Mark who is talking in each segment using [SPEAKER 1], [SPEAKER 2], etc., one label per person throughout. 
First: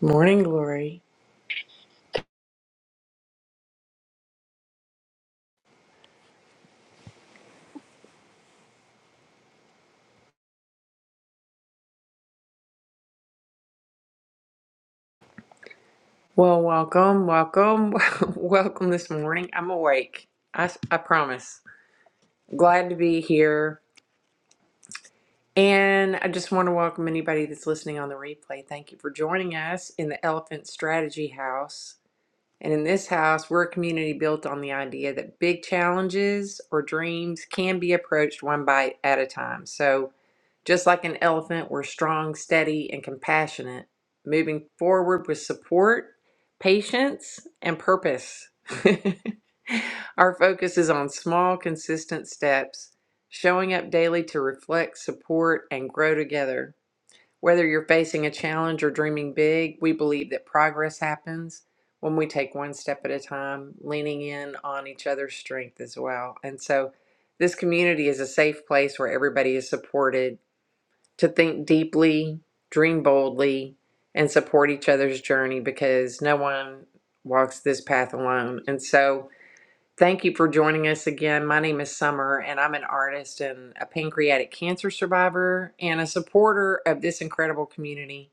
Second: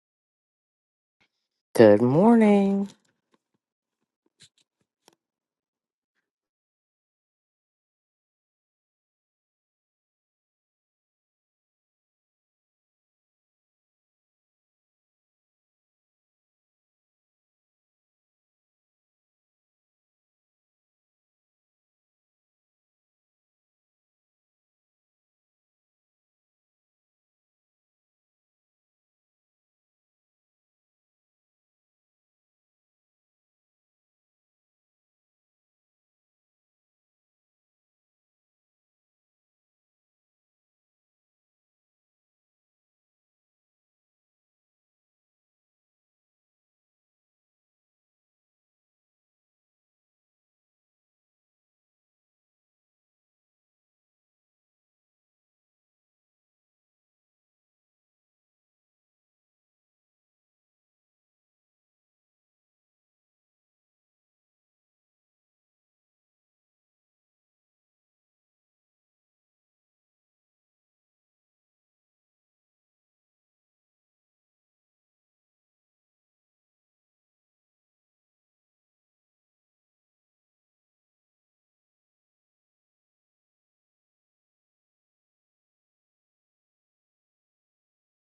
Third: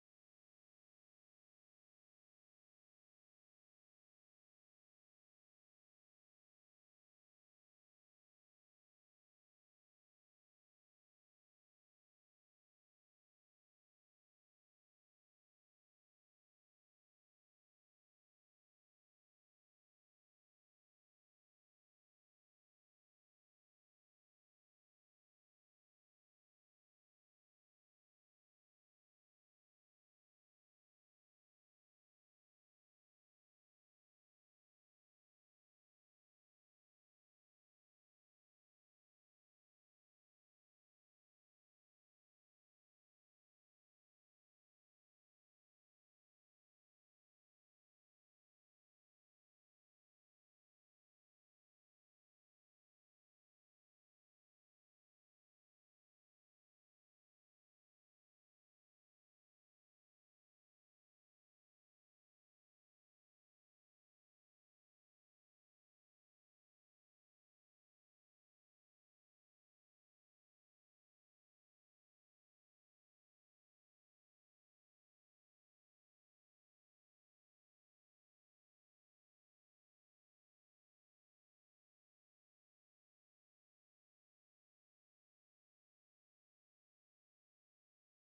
[SPEAKER 1] Morning glory.
[SPEAKER 2] Good morning.
[SPEAKER 1] Well, welcome, welcome, welcome this morning. I'm awake. I, s- I promise. Glad to be here. And I just want to welcome anybody that's listening on the replay. Thank you for joining us in the Elephant Strategy House. And in this house, we're a community built on the idea that big challenges or dreams can be approached one bite at a time. So, just like an elephant, we're strong, steady, and compassionate, moving forward with support, patience, and purpose. Our focus is on small, consistent steps, showing up daily to reflect, support, and grow together. Whether you're facing a challenge or dreaming big, we believe that progress happens when we take one step at a time, leaning in on each other's strength as well. And so, this community is a safe place where everybody is supported to think deeply, dream boldly, and support each other's journey because no one walks this path alone. And so, Thank you for joining us again. My name is Summer, and I'm an artist and a pancreatic cancer survivor and a supporter of this incredible community.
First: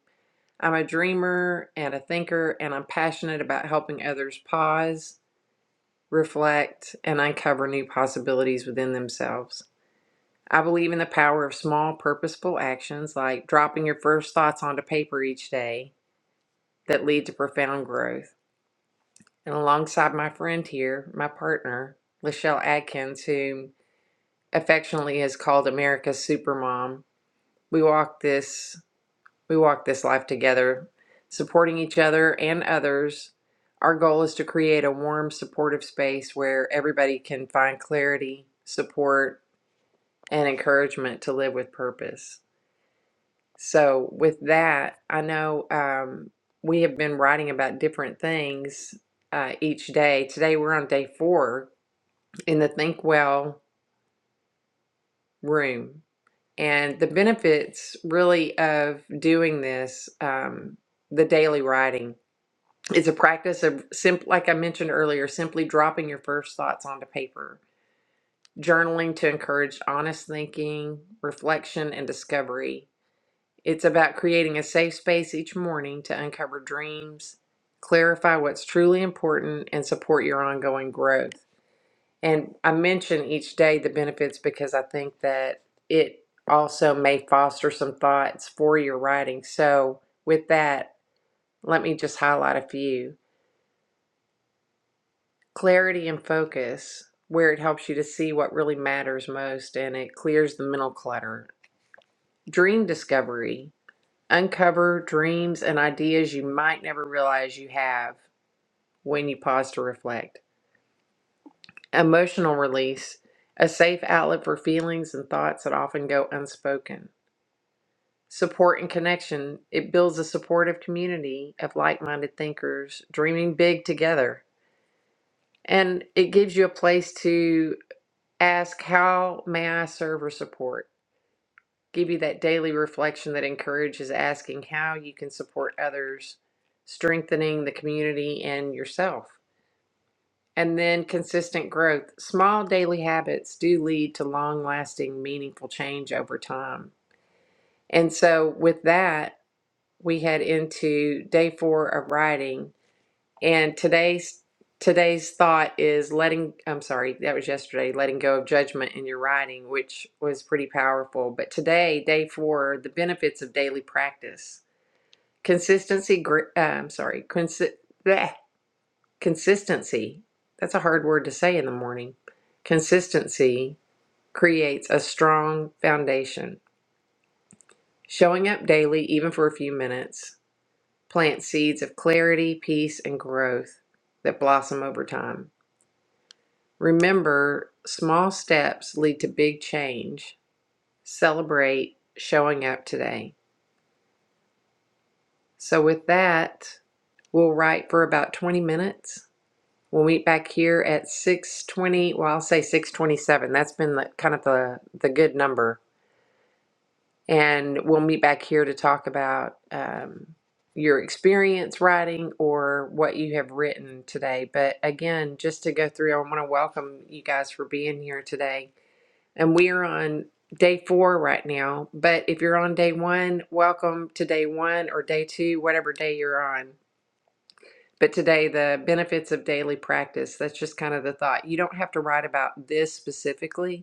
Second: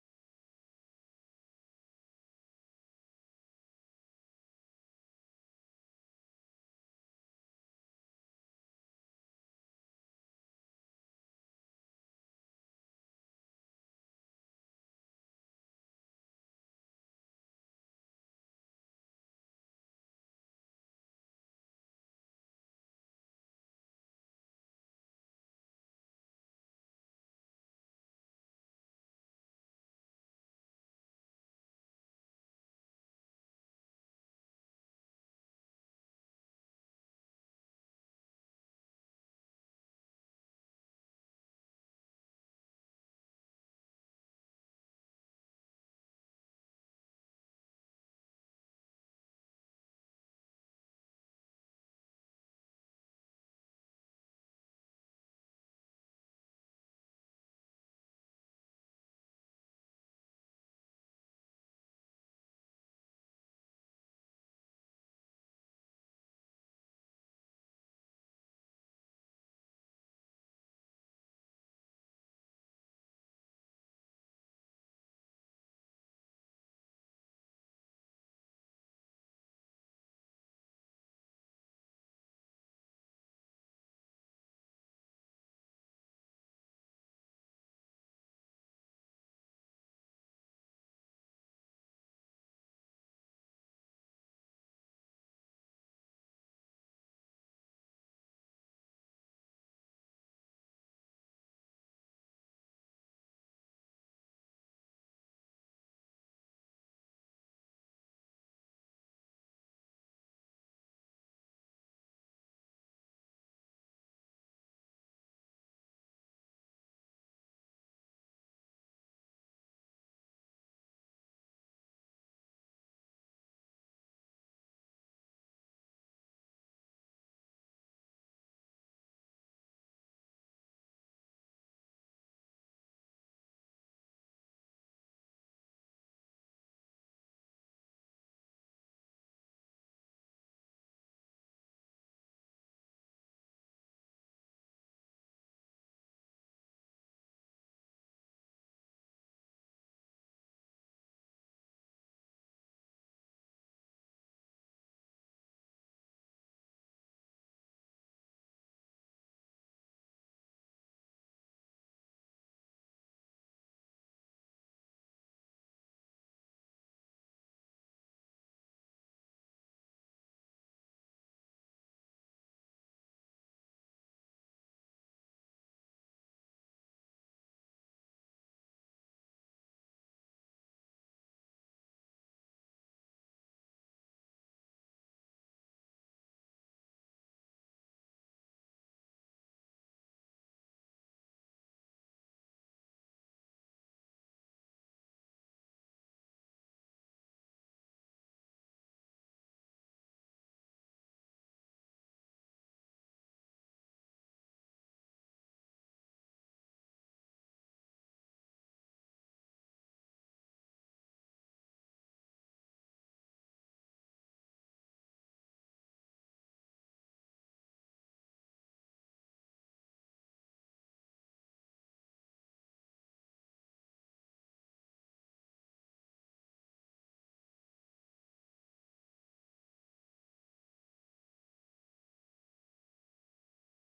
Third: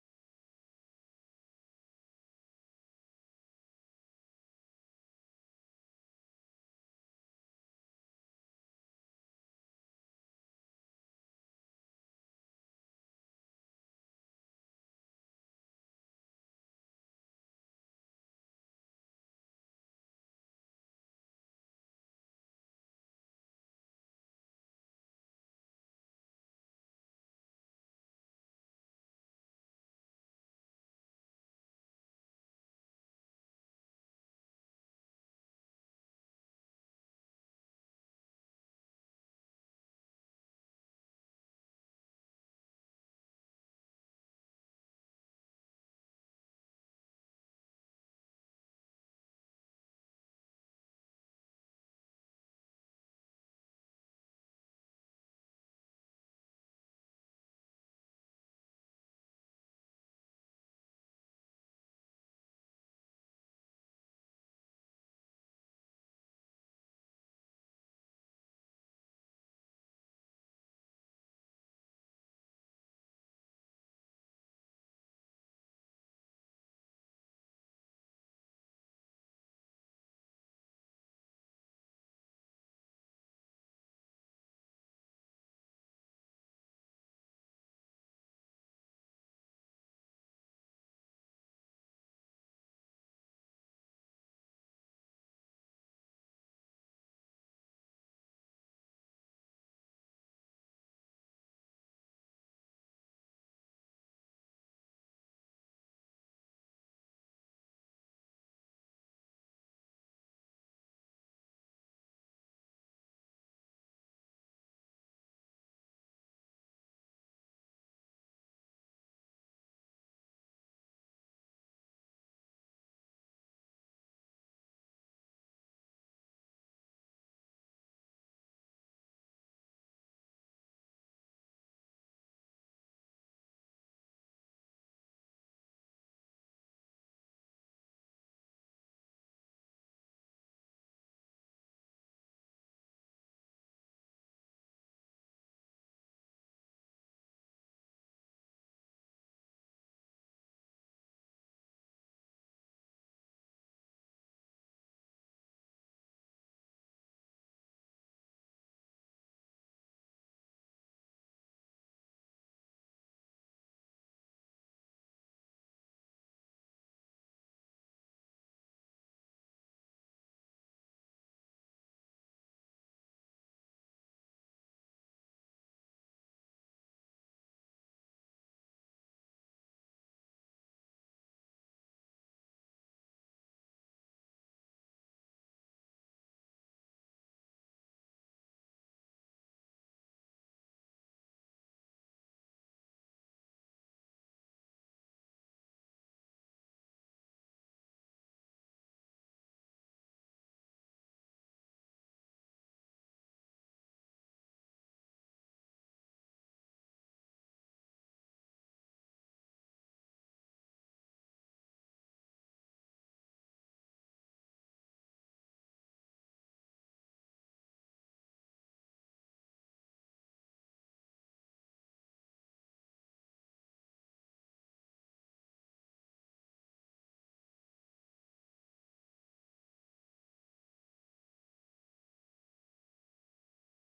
[SPEAKER 1] I'm a dreamer and a thinker, and I'm passionate about helping others pause, reflect, and uncover new possibilities within themselves. I believe in the power of small, purposeful actions like dropping your first thoughts onto paper each day that lead to profound growth. And alongside my friend here, my partner, Lachelle Adkins, who affectionately is called America's Supermom. We walk this we walk this life together, supporting each other and others. Our goal is to create a warm, supportive space where everybody can find clarity, support, and encouragement to live with purpose. So, with that, I know um, we have been writing about different things uh, each day. Today, we're on day four in the Think Well room And the benefits really of doing this, um, the daily writing, it's a practice of simp like I mentioned earlier, simply dropping your first thoughts onto paper, journaling to encourage honest thinking, reflection, and discovery. It's about creating a safe space each morning to uncover dreams, clarify what's truly important, and support your ongoing growth. And I mention each day the benefits because I think that it also may foster some thoughts for your writing. So, with that, let me just highlight a few clarity and focus, where it helps you to see what really matters most and it clears the mental clutter, dream discovery, uncover dreams and ideas you might never realize you have when you pause to reflect, emotional release, a safe outlet for feelings and thoughts that often go unspoken Support and connection. It builds a supportive community of like minded thinkers dreaming big together. And it gives you a place to ask, How may I serve or support? Give you that daily reflection that encourages asking how you can support others, strengthening the community and yourself. And then consistent growth. Small daily habits do lead to long lasting, meaningful change over time. And so, with that, we head into day four of writing and today's today's thought is letting i'm sorry that was yesterday letting go of judgment in your writing which was pretty powerful but today day four the benefits of daily practice consistency gr- uh, i'm sorry consi- bleh, consistency that's a hard word to say in the morning consistency creates a strong foundation showing up daily even for a few minutes Plant seeds of clarity, peace, and growth that blossom over time. Remember, small steps lead to big change. Celebrate showing up today. So, with that, we'll write for about 20 minutes. We'll meet back here at 6:20. Well, I'll say 6:27. That's been the, kind of the the good number and we'll meet back here to talk about um, your experience writing or what you have written today. But again, just to go through, I want to welcome you guys for being here today. And we are on day four right now. But if you're on day one, welcome to day one or day two, whatever day you're on. But today, the benefits of daily practice, that's just kind of the thought. You don't have to write about this specifically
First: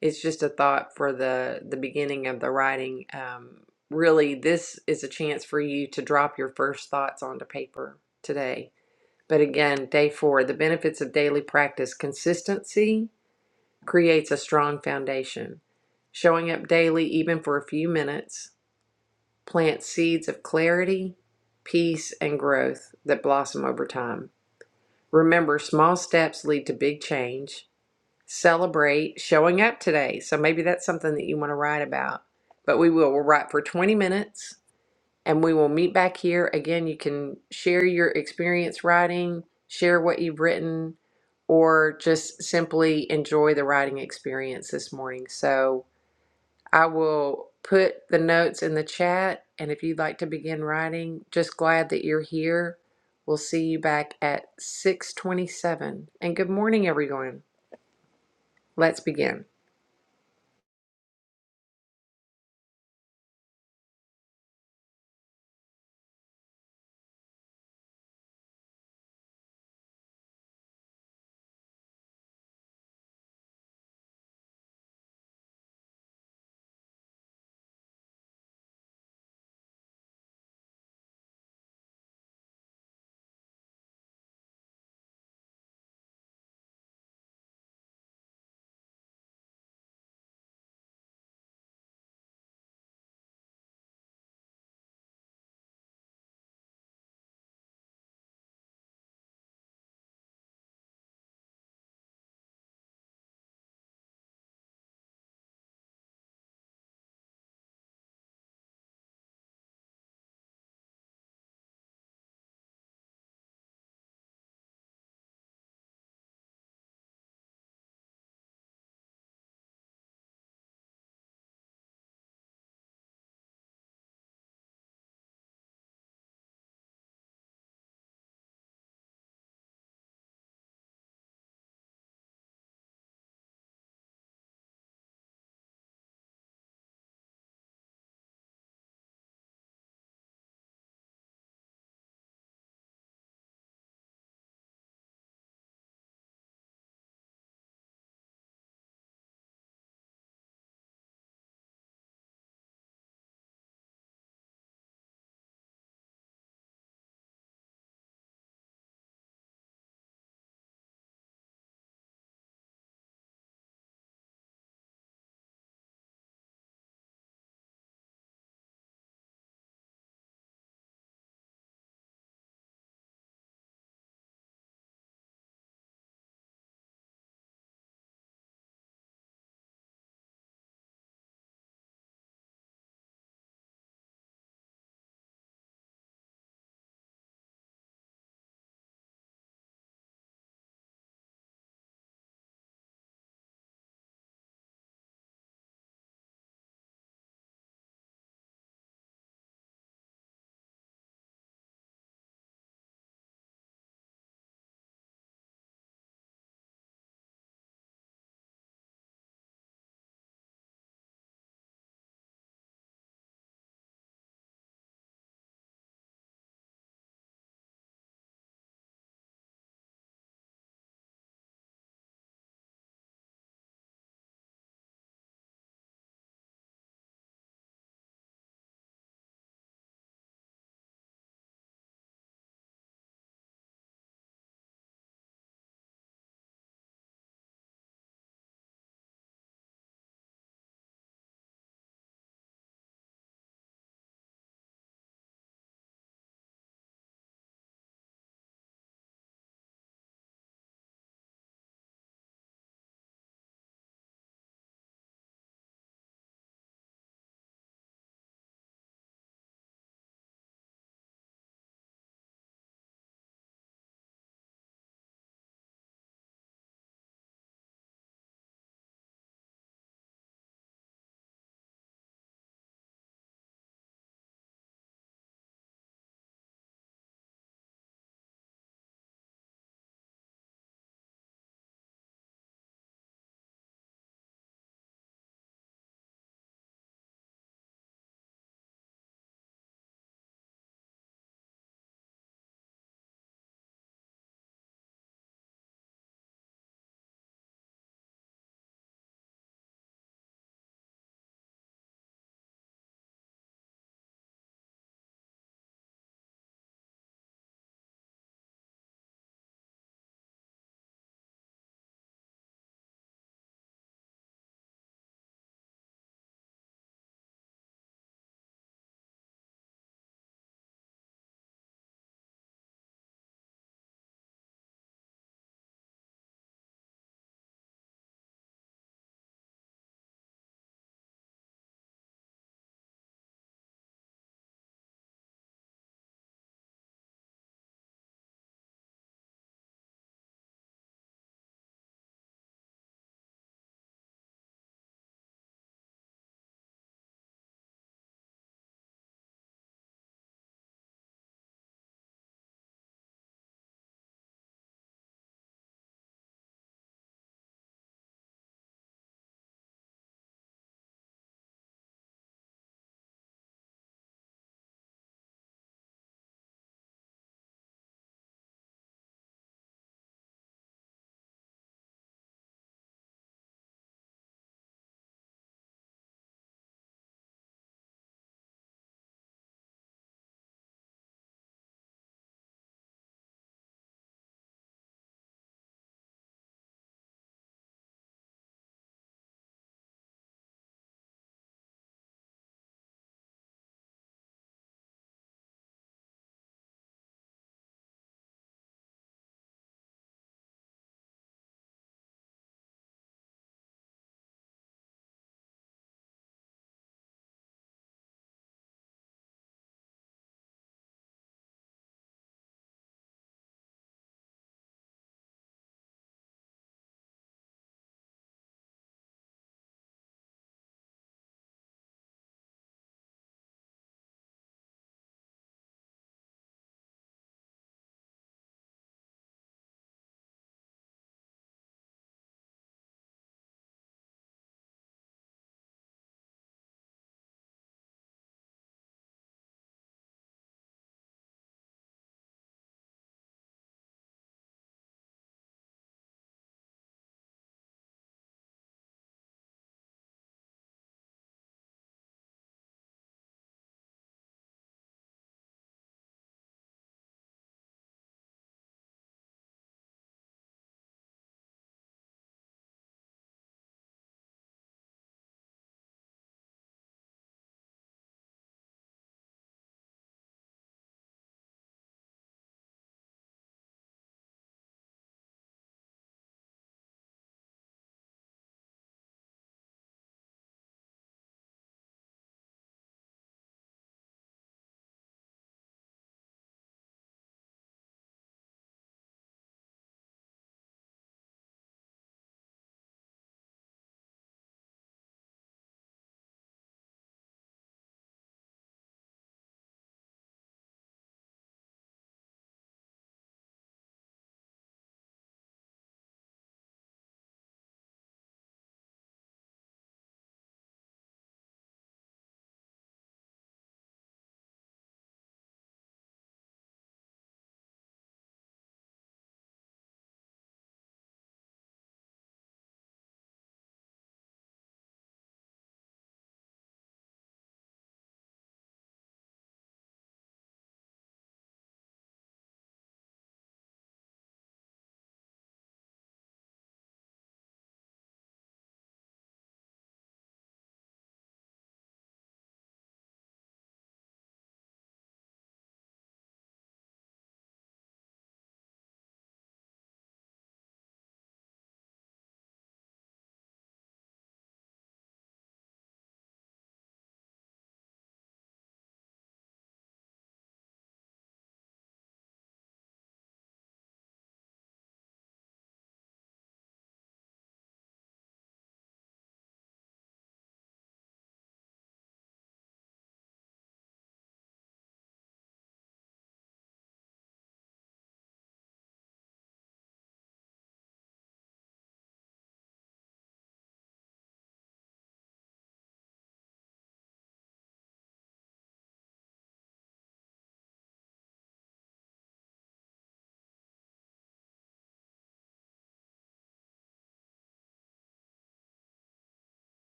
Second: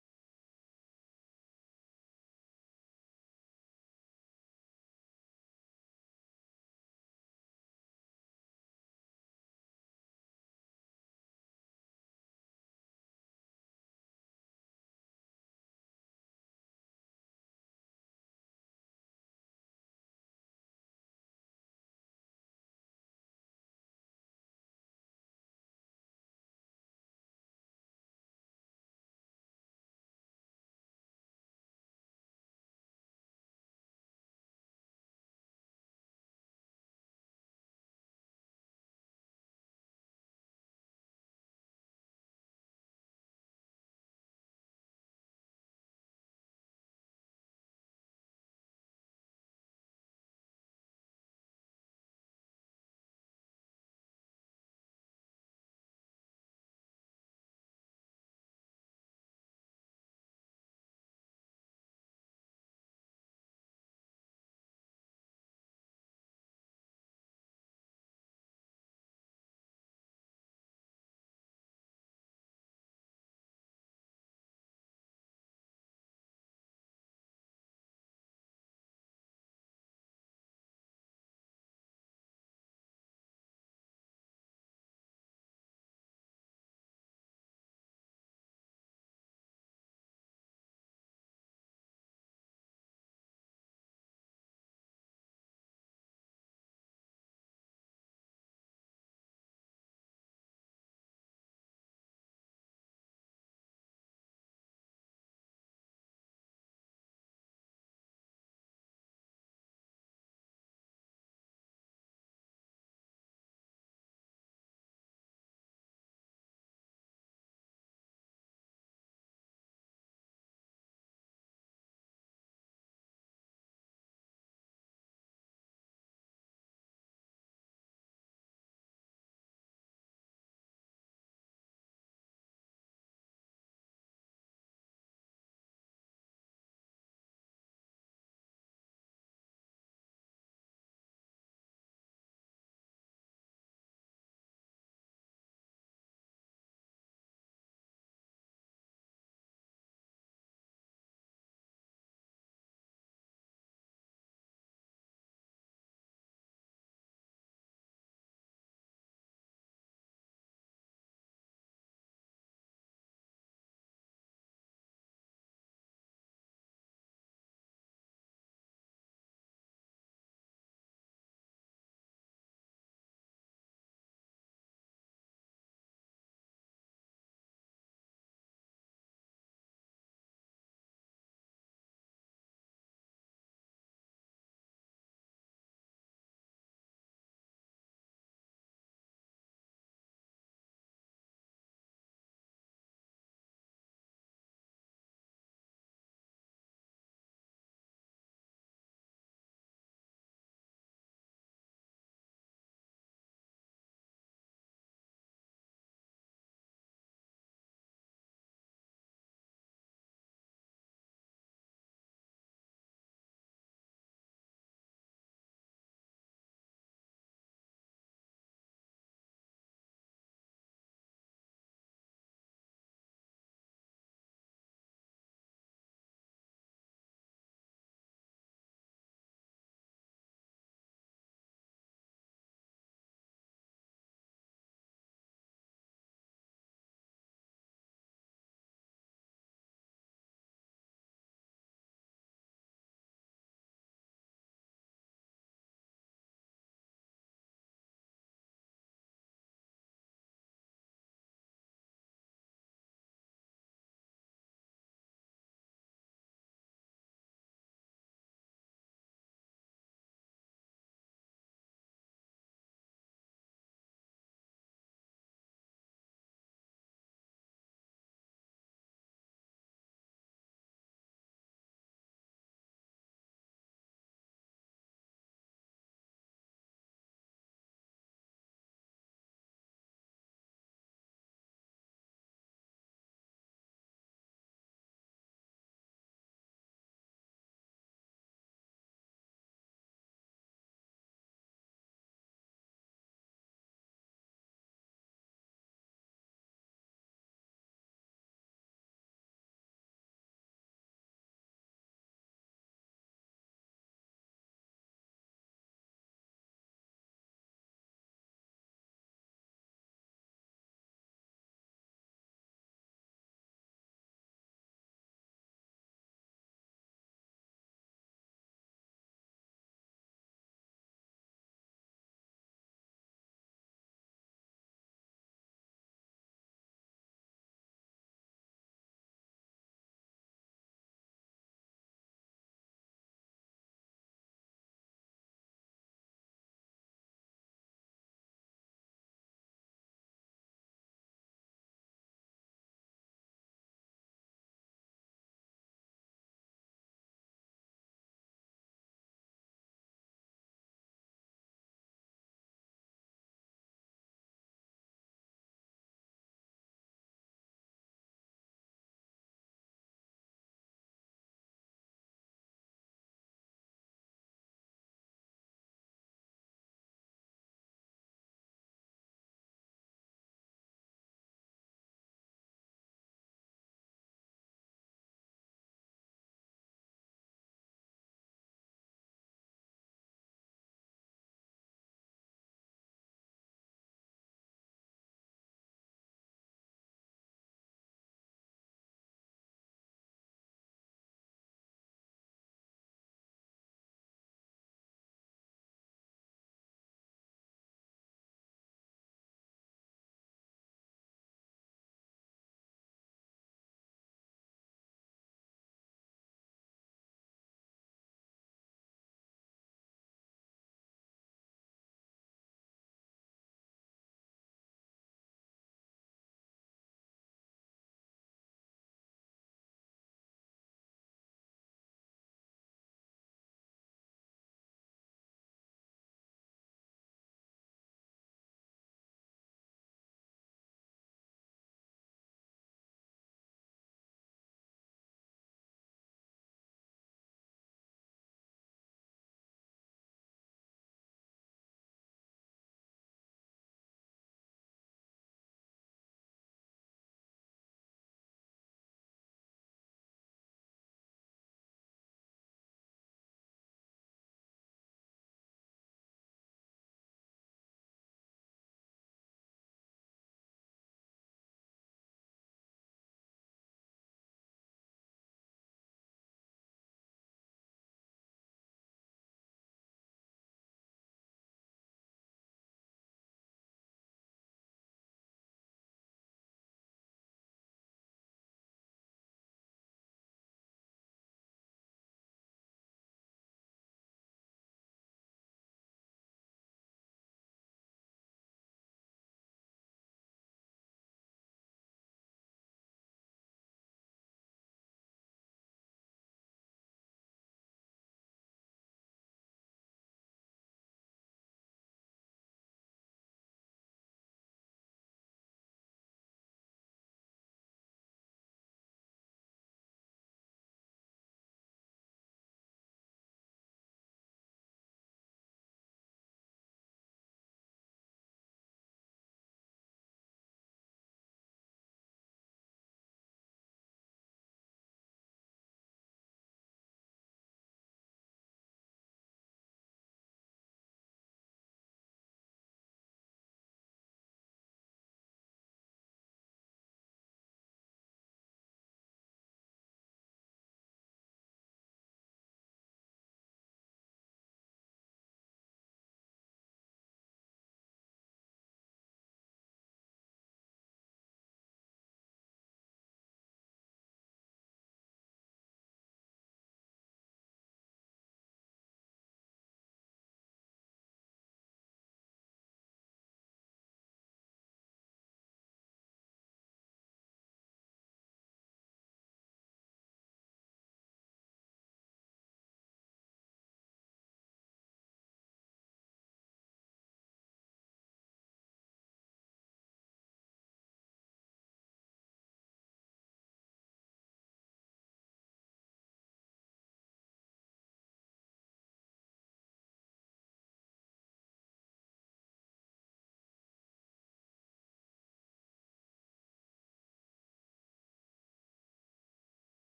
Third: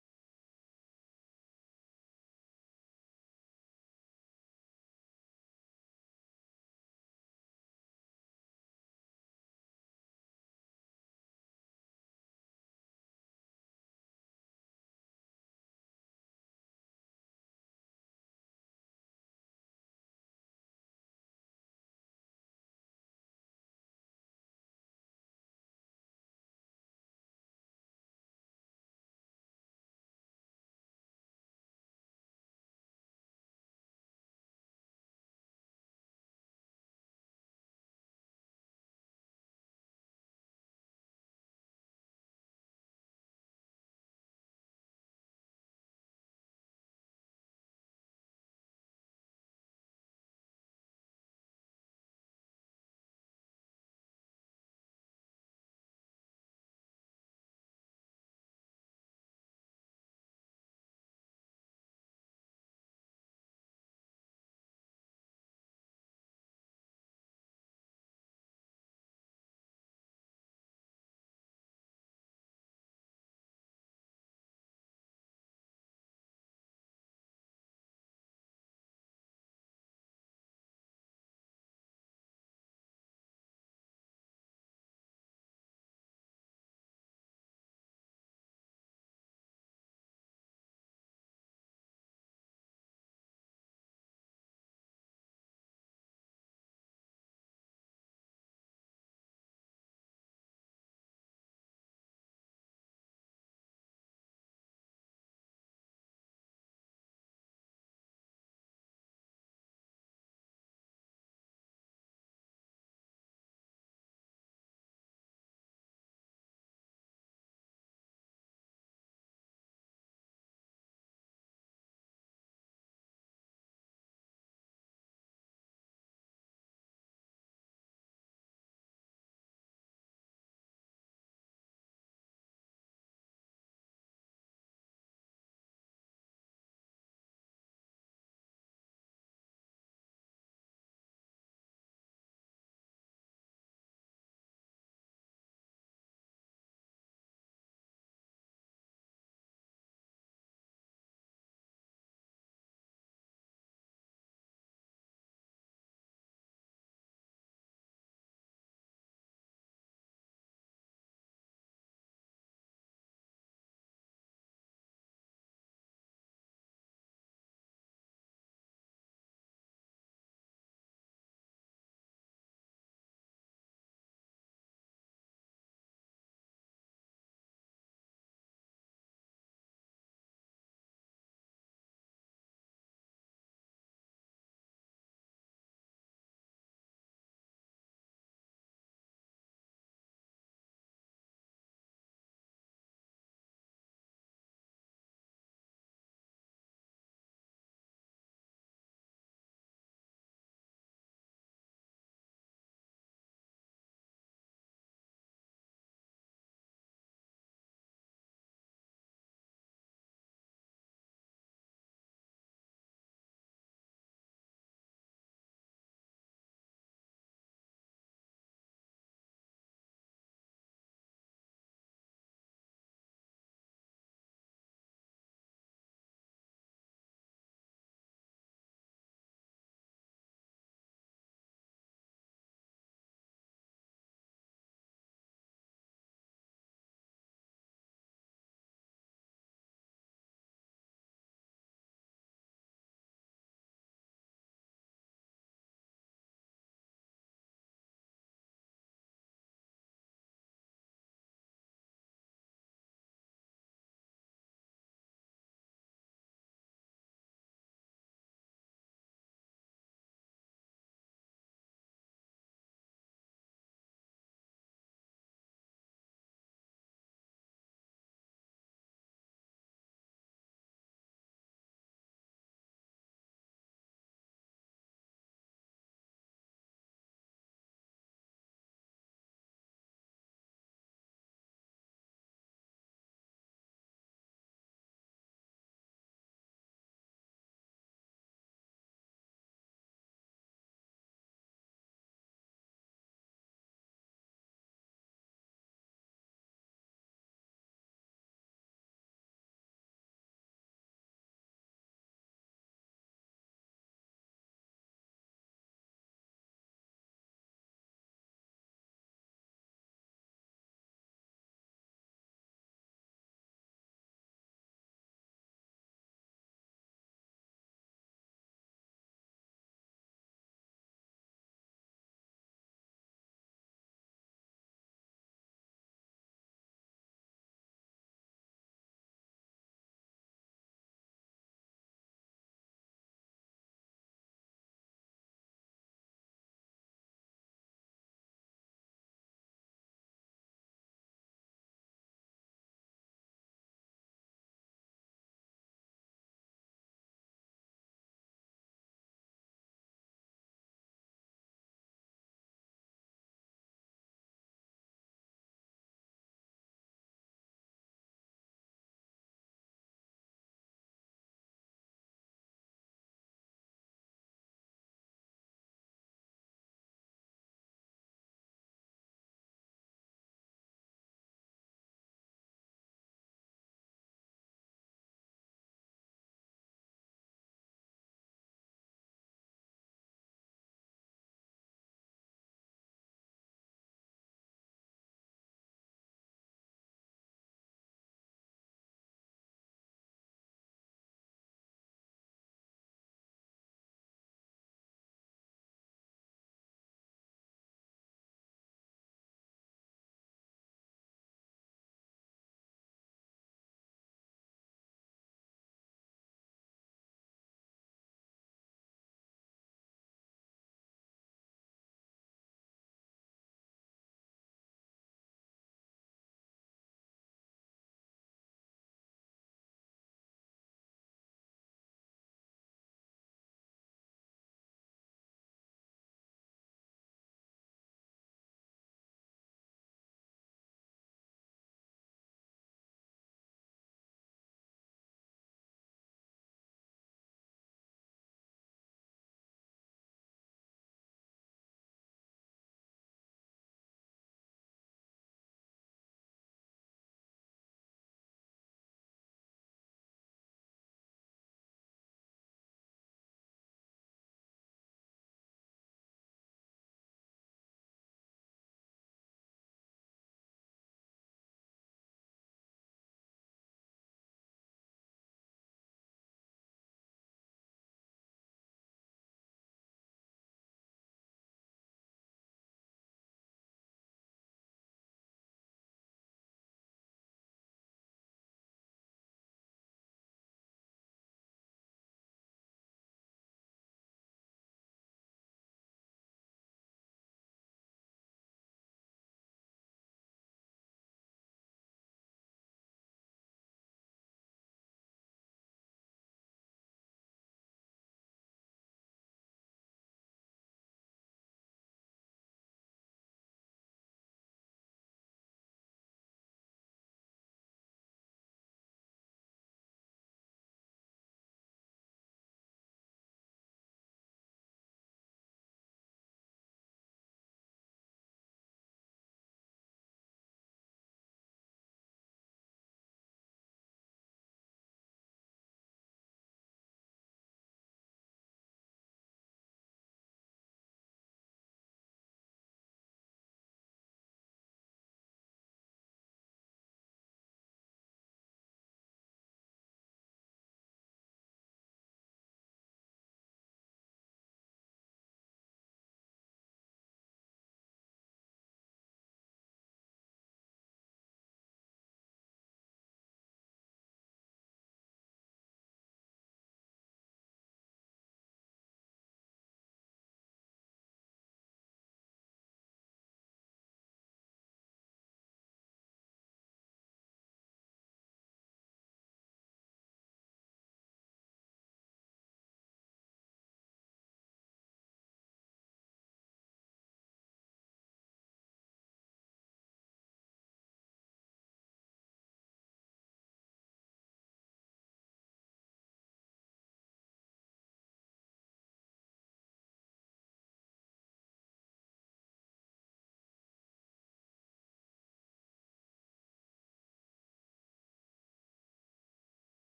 [SPEAKER 1] it's just a thought for the the beginning of the writing um, really this is a chance for you to drop your first thoughts onto paper today but again day four the benefits of daily practice consistency creates a strong foundation showing up daily even for a few minutes plants seeds of clarity peace and growth that blossom over time remember small steps lead to big change celebrate showing up today. So maybe that's something that you want to write about. But we will we'll write for 20 minutes and we will meet back here. Again, you can share your experience writing, share what you've written, or just simply enjoy the writing experience this morning. So I will put the notes in the chat. And if you'd like to begin writing, just glad that you're here. We'll see you back at 627. And good morning, everyone. Let's begin.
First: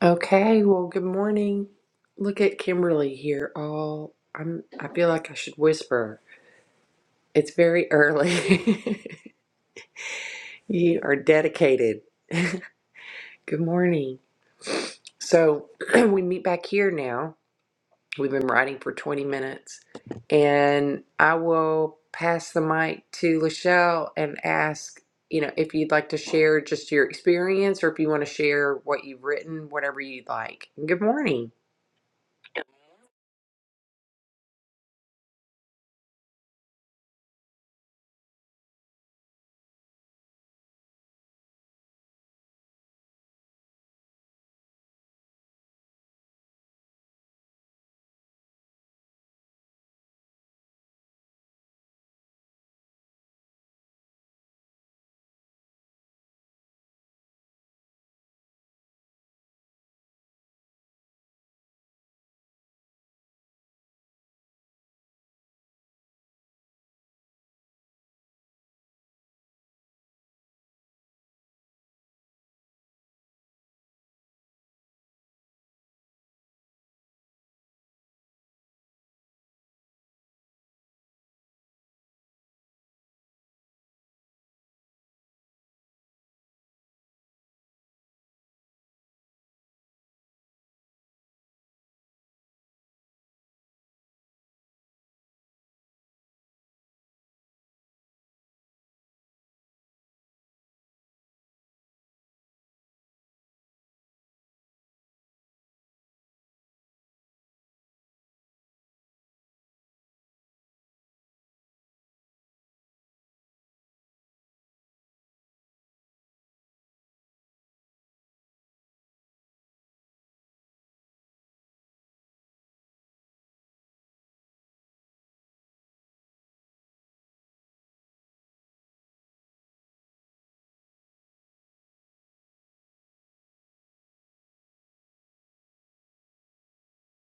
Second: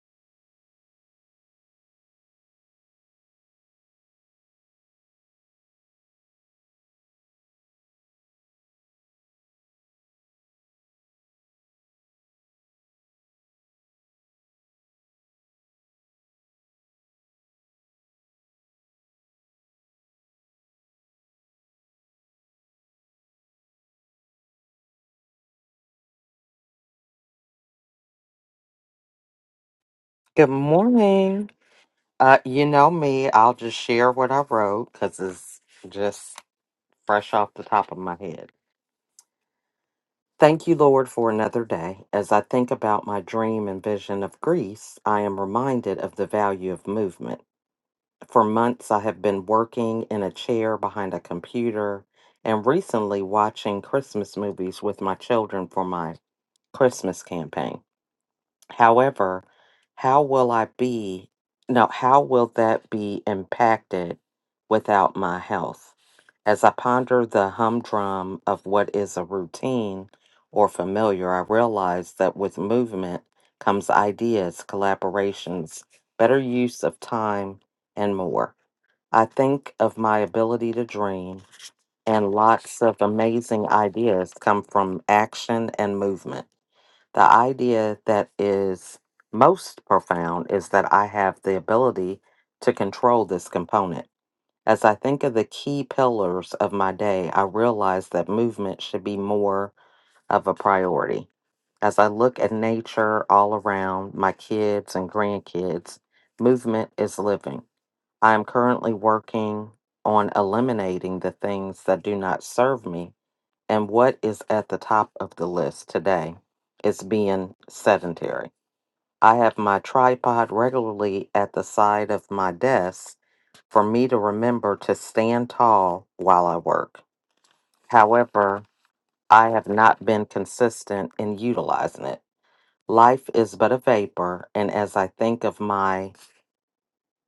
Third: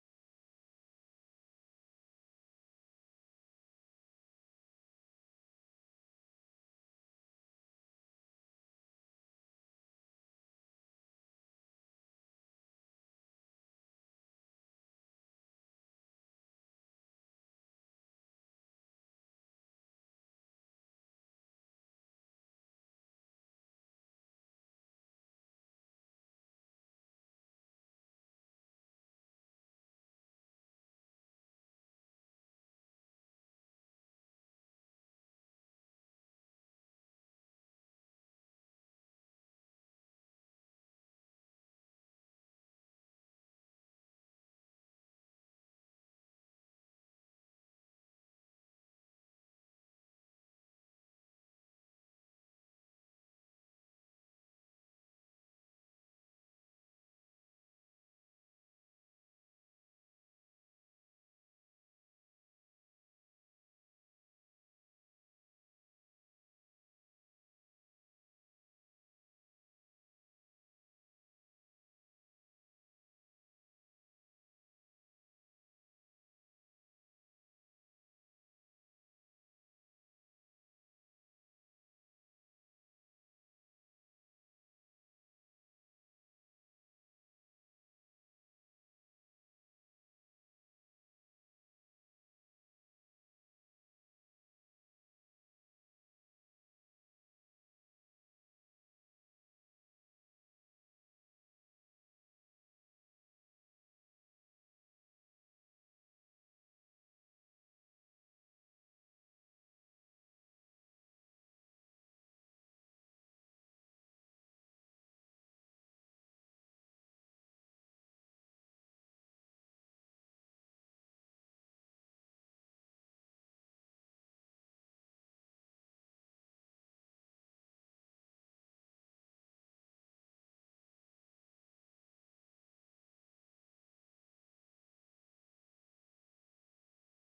[SPEAKER 1] Okay, well, good morning. Look at Kimberly here. All I'm I feel like I should whisper. It's very early. You are dedicated. Good morning. So, we meet back here now. We've been writing for 20 minutes, and I will pass the mic to Lachelle and ask, you know, if you'd like to share just your experience or if you want to share what you've written, whatever you'd
[SPEAKER 2] Good
[SPEAKER 1] like. Good morning.
[SPEAKER 2] morning. Uh, you know me, I'll just share what I wrote because it's just fresh off the top of my head. Thank you, Lord, for another day. As I think about my dream and vision of Greece, I am reminded of the value of movement. For months, I have been working in a chair behind a computer and recently watching Christmas movies with my children for my Christmas campaign. However, how will I be? No, how will that be impacted without my health? As I ponder the humdrum of what is a routine or familiar, I realize that with movement comes ideas, collaborations, better use of time, and more. I think of my ability to dream, and lots of amazing ideas come from action and movement. The idea that is most profound is that I have the ability to control this component. As I think of the key pillars of my day, I realize that movement should be more of a priority. As I look at nature all around my kids and grandkids, movement is living. I am currently working on eliminating the things that do not serve me and what is at the top of the list today is being sedentary. I have my tripod regularly at the side of my desk for me to remember to stand tall while I work. However, I have not been consistent in utilizing it. Life is but a vapor, and as I think of my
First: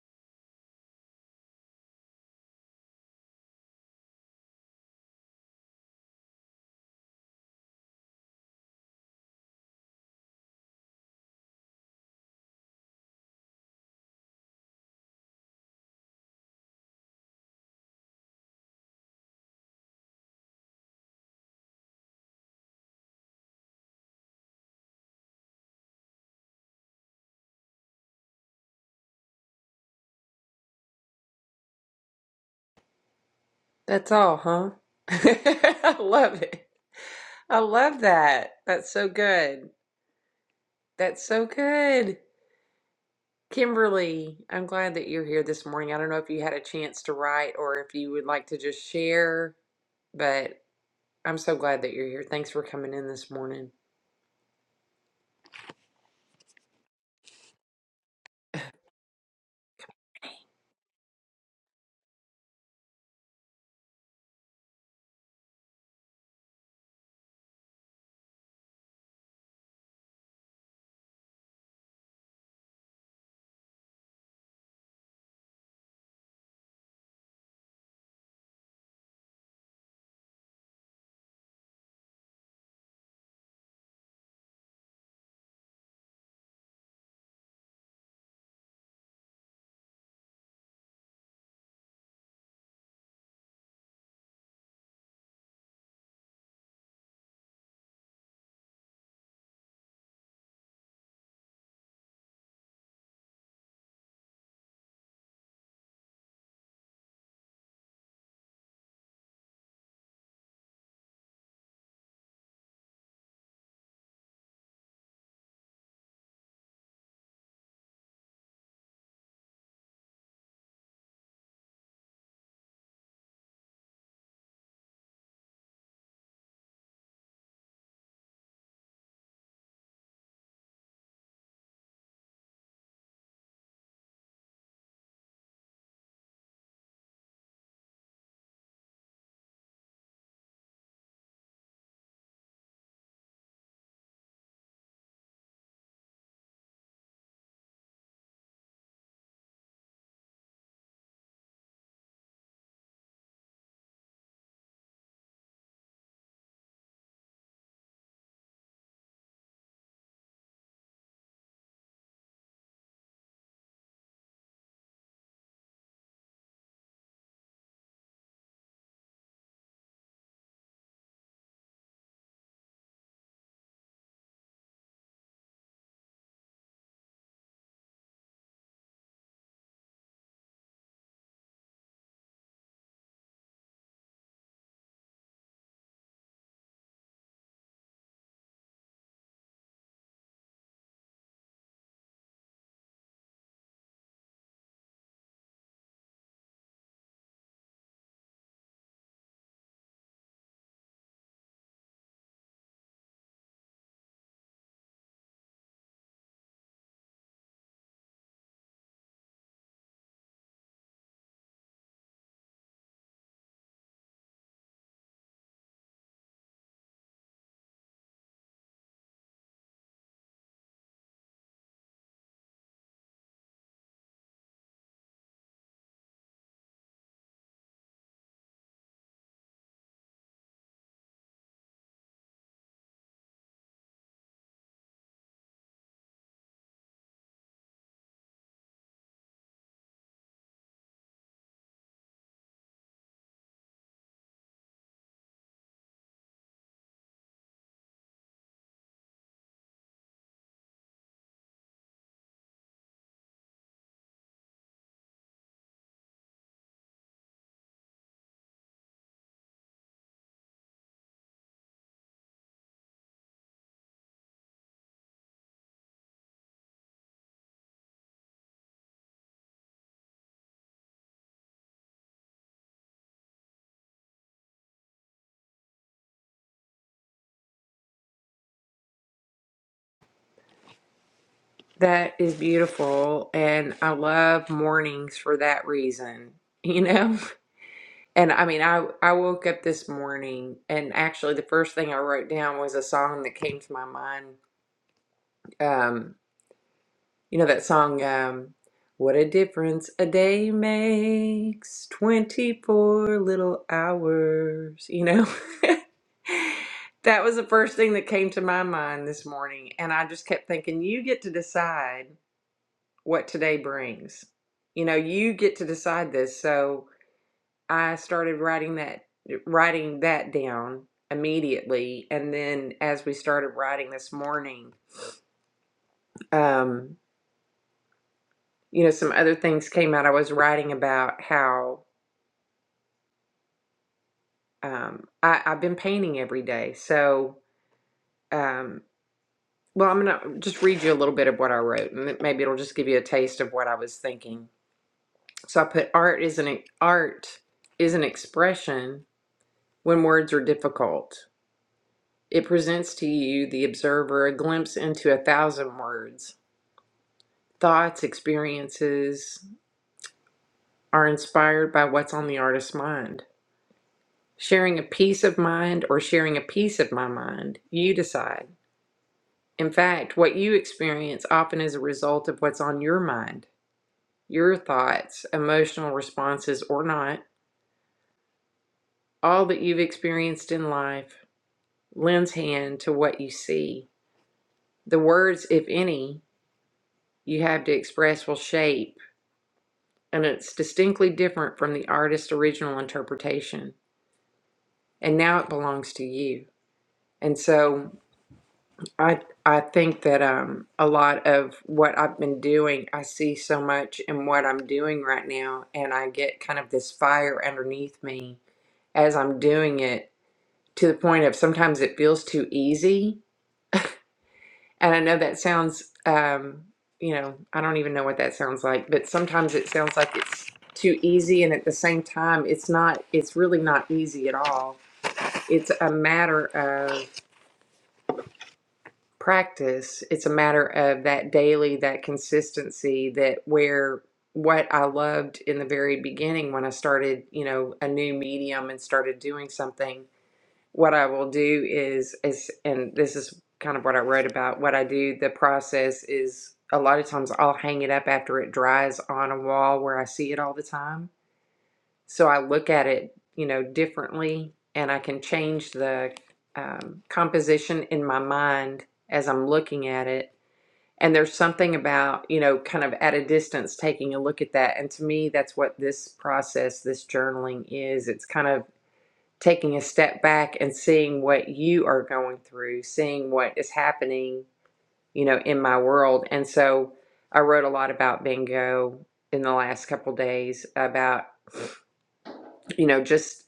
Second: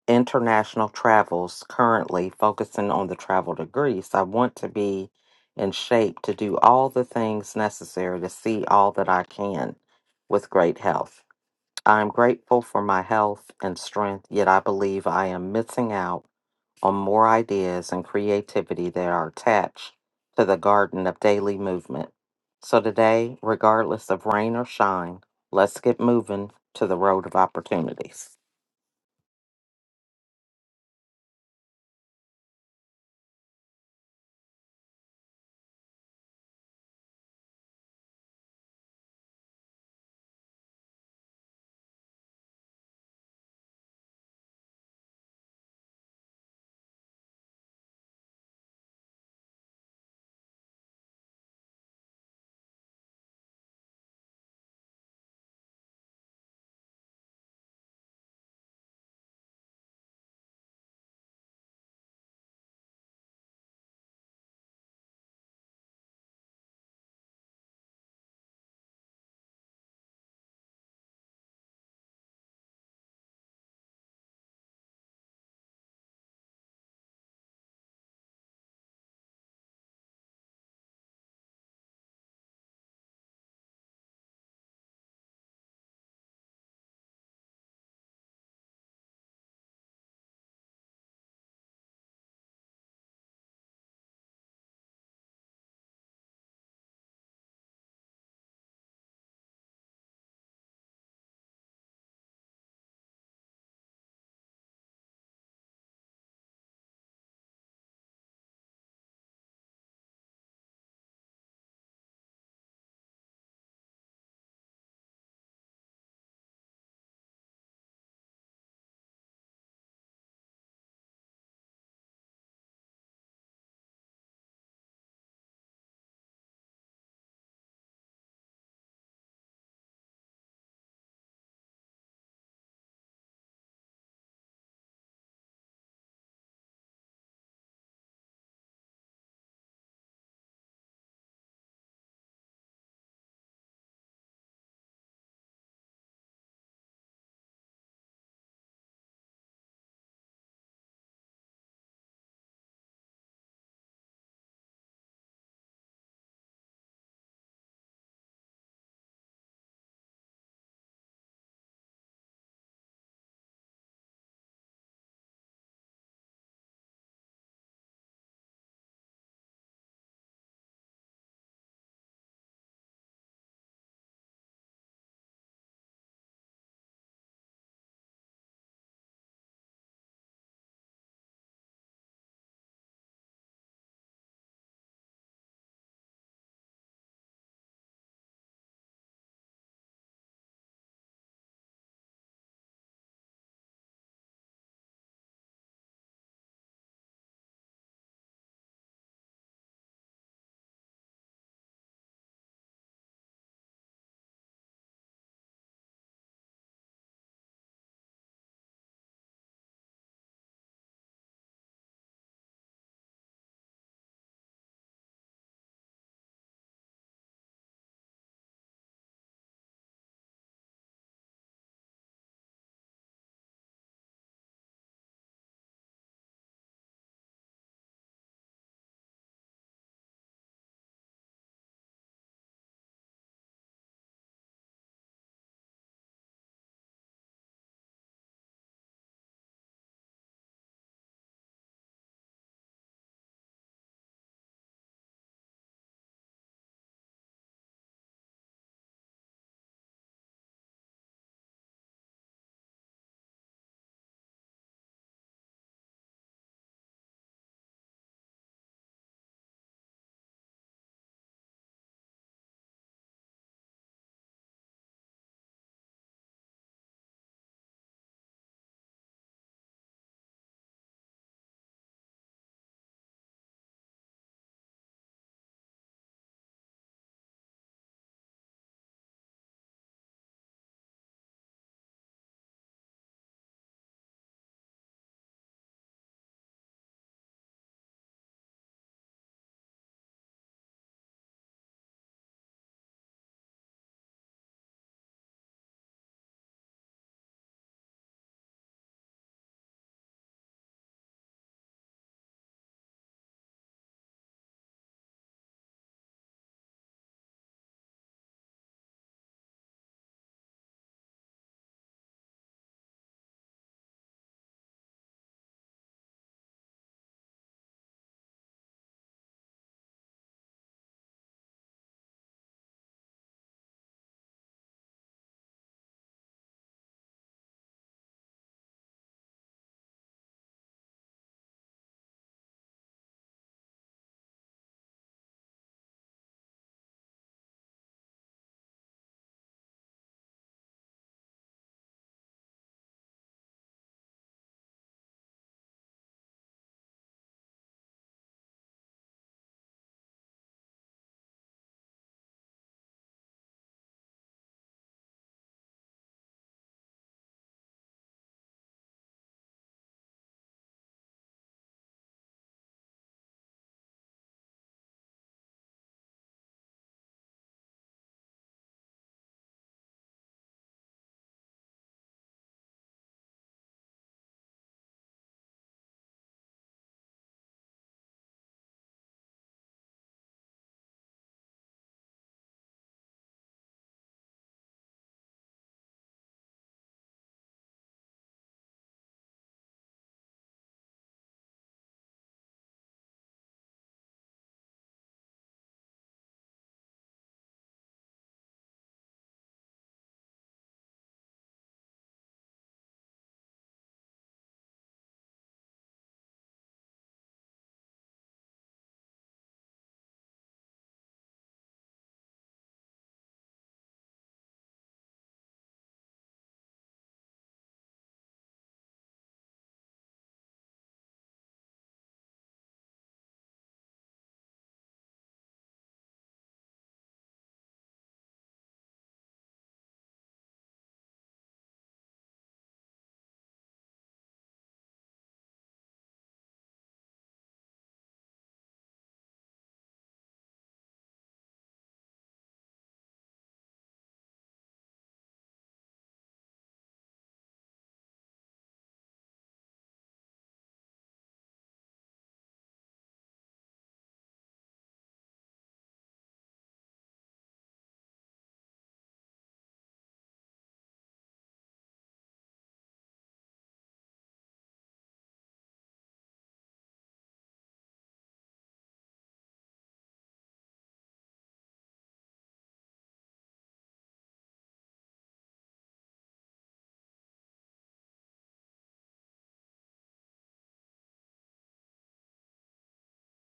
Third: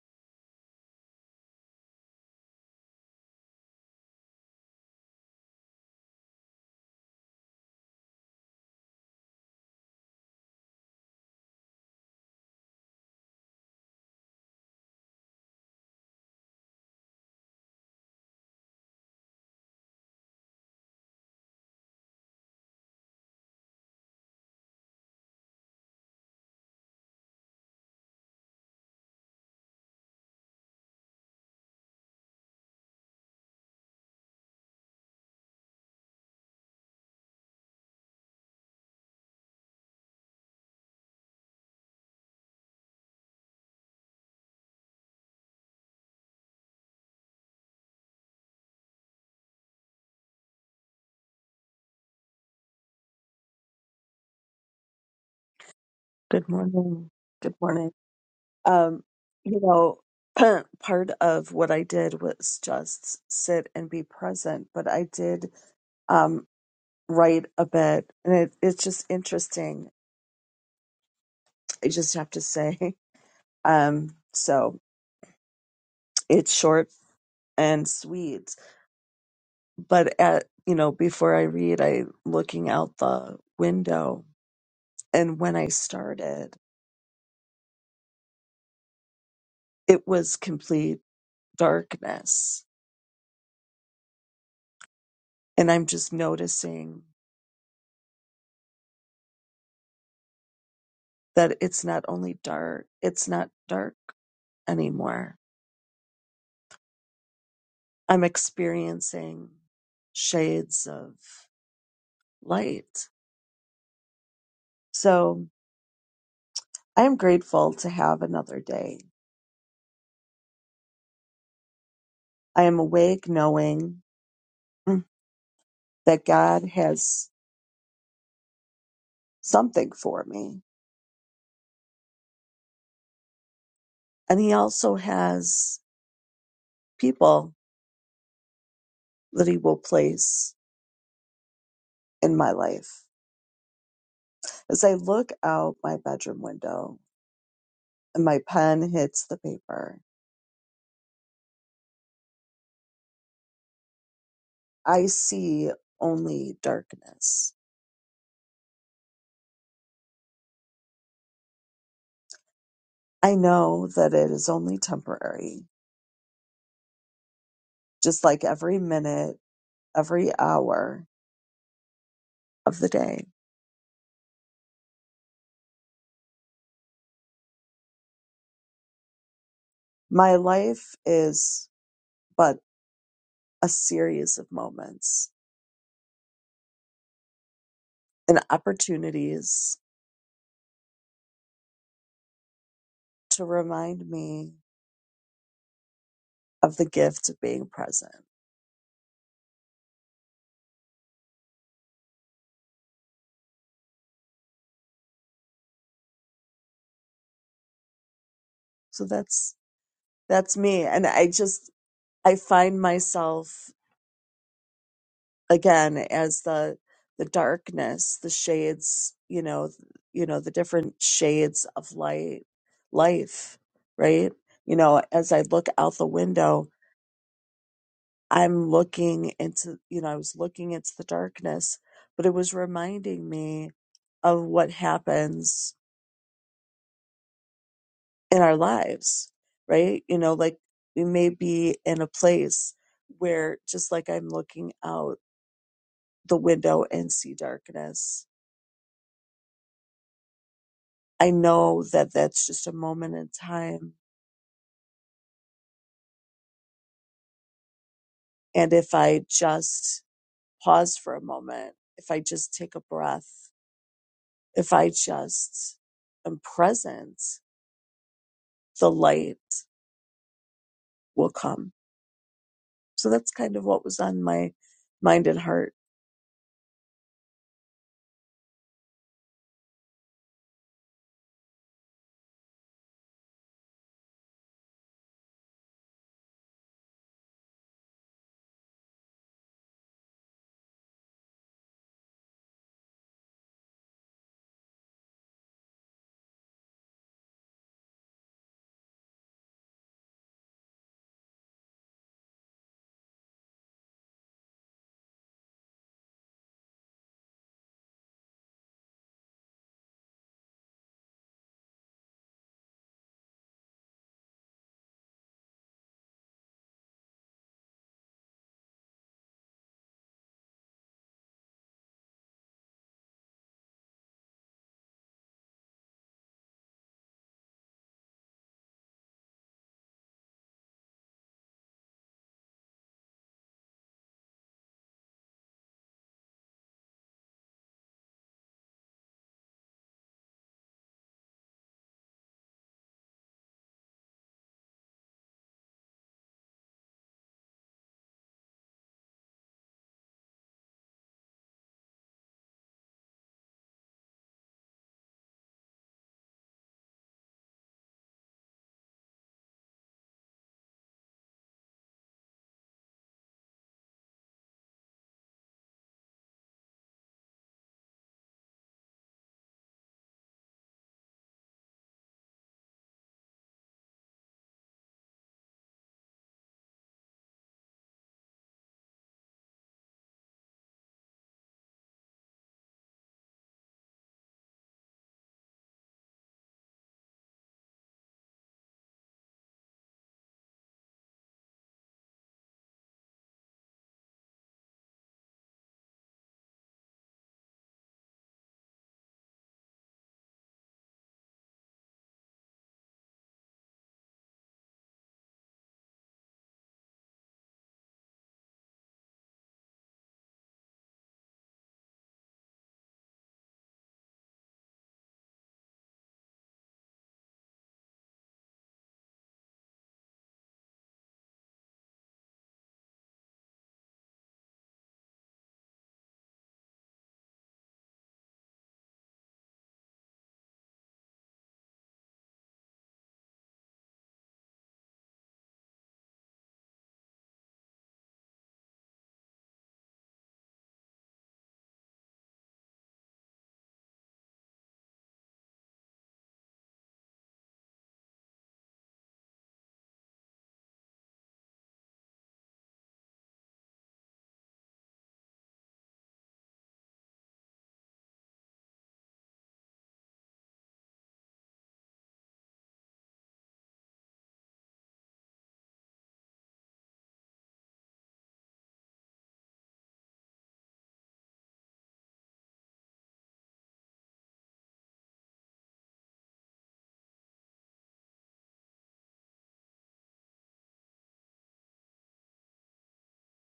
[SPEAKER 2] international travels currently, focusing on the travel to Greece. I want to be in shape to do all the things necessary to see all that I can with great health. I am grateful for my health and strength, yet I believe I am missing out on more ideas and creativity that are attached to the garden of daily movement. So today, regardless of rain or shine, let's get moving to the road of opportunities.
[SPEAKER 1] That's all, huh? I love it. I love that. That's so good. That's so good. Kimberly, I'm glad that you're here this morning. I don't know if you had a chance to write or if you would like to just share, but I'm so glad that you're here. Thanks for coming in this morning.
[SPEAKER 3] Good morning. Good morning. Um, you know, part of what I did was just sit and be present, but I did um, write a bit, and it, it's just interesting. I just have to say, um, so it's short and sweet. But at you know, before I read, I looking out the window, and when I started, it was complete darkness, and I'm just noticing. that it's not only dark, it's not dark anymore. I'm experiencing shades of light. So I am grateful to have another day. I am awake knowing that God has something for me. And He also has people that He will place in my life. As I look out my bedroom window and my pen hits the paper, I see only darkness I know that it is only temporary, just like every minute, every hour of the day. My life is but a series of moments and opportunities to remind me of the gift of being present. So that's that's me and I just I find myself again as the the darkness the shades you know th- you know the different shades of light life right you know as i look out the window i'm looking into you know i was looking into the darkness but it was reminding me of what happens in our lives right you know like we may be in a place where just like i'm looking out the window and see darkness I know that that's just a moment in time. And if I just pause for a moment, if I just take a breath, if I just am present, the light will come. So that's kind of what was on my mind and heart.
[SPEAKER 1] That is beautiful. And I love mornings for that reason, you know? And I mean, I, I woke up this morning and actually the first thing I wrote down was a song that came to my mind um you know that song um what a difference a day makes 24 little hours you know that was the first thing that came to my mind this morning and i just kept thinking you get to decide what today brings you know you get to decide this so i started writing that writing that down immediately and then as we started writing this morning um. you know, some other things came out. I was writing about how um, I, I've been painting every day. So, um, well, I'm going to just read you a little bit of what I wrote, and it- maybe it'll just give you a taste of what I was thinking. So I put art is an e, art is an expression when words are difficult. It presents to you, the observer, a glimpse into a thousand words. Thoughts, experiences are inspired by what's on the artist's mind. Sharing a piece of mind or sharing a piece of my mind, you decide. In fact, what you experience often is a result of what's on your mind, your thoughts, emotional responses, or not. All that you've experienced in life lends hand to what you see. The words, if any, you have to express will shape, and it's distinctly different from the artist's original interpretation. And now it belongs to you. And so I I think that um a lot of what I've been doing, I see so much in what I'm doing right now, and I get kind of this fire underneath me as I'm doing it to the point of sometimes it feels too easy. And I know that sounds um you know, I don't even know what that sounds like, but sometimes it sounds like it's too easy and at the same time it's not it's really not easy at all. It's a matter of practice. It's a matter of that daily, that consistency, that where what I loved in the very beginning when I started, you know, a new medium and started doing something, what I will do is is and this is kind of what I wrote about, what I do, the process is a lot of times I'll hang it up after it dries on a wall where I see it all the time so I look at it, you know, differently and I can change the um, composition in my mind as I'm looking at it. And there's something about, you know, kind of at a distance taking a look at that. And to me, that's what this process, this journaling is. It's kind of taking a step back and seeing what you are going through, seeing what is happening, you know, in my world. And so I wrote a lot about bingo in the last couple days about you know, just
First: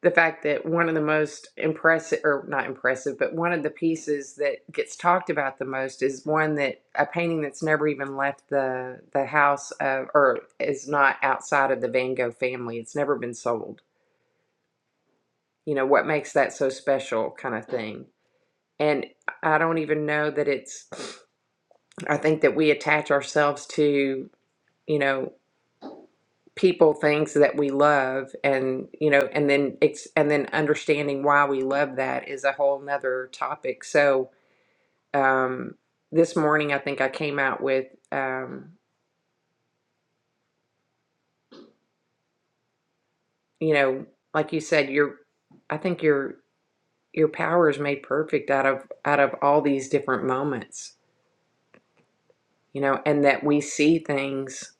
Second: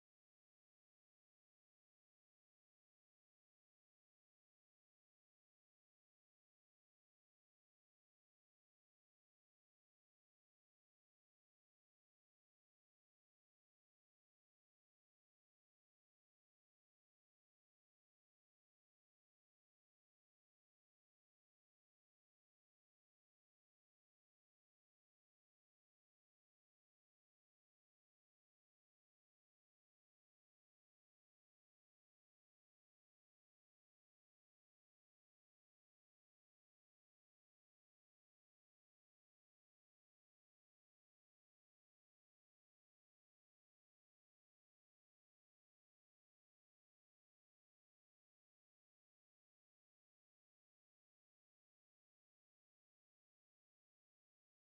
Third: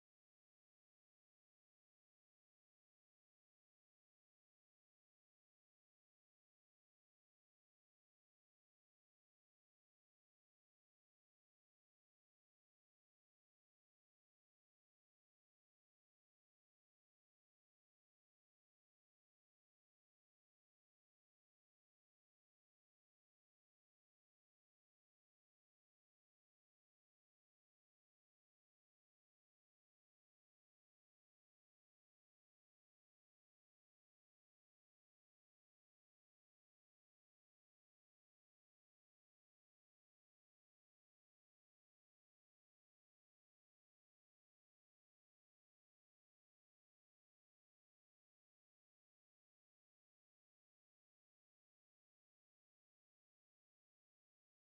[SPEAKER 1] the fact that one of the most impressive, or not impressive, but one of the pieces that gets talked about the most is one that a painting that's never even left the the house of, or is not outside of the Van Gogh family. It's never been sold. You know what makes that so special, kind of thing. And I don't even know that it's. I think that we attach ourselves to you know people things that we love and you know and then it's and then understanding why we love that is a whole nother topic so um this morning i think i came out with um you know like you said your i think your your power is made perfect out of out of all these different moments you know and that we see things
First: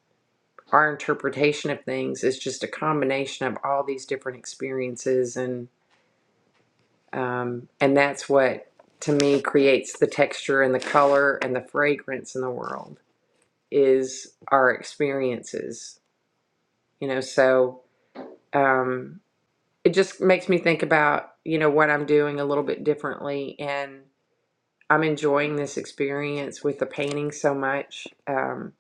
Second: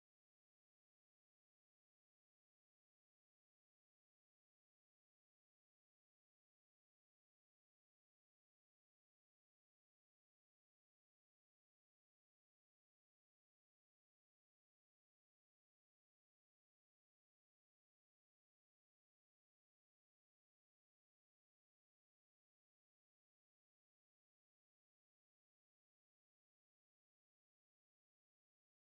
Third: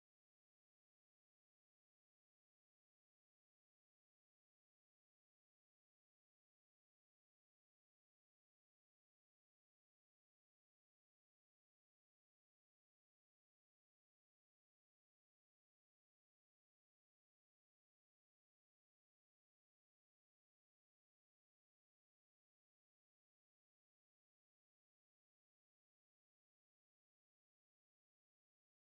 [SPEAKER 1] our interpretation of things is just a combination of all these different experiences Um, and that's what, to me, creates the texture and the color and the fragrance in the world is our experiences. You know, so um, it just makes me think about, you know, what I'm doing a little bit differently. And I'm enjoying this experience with the painting so much. Um,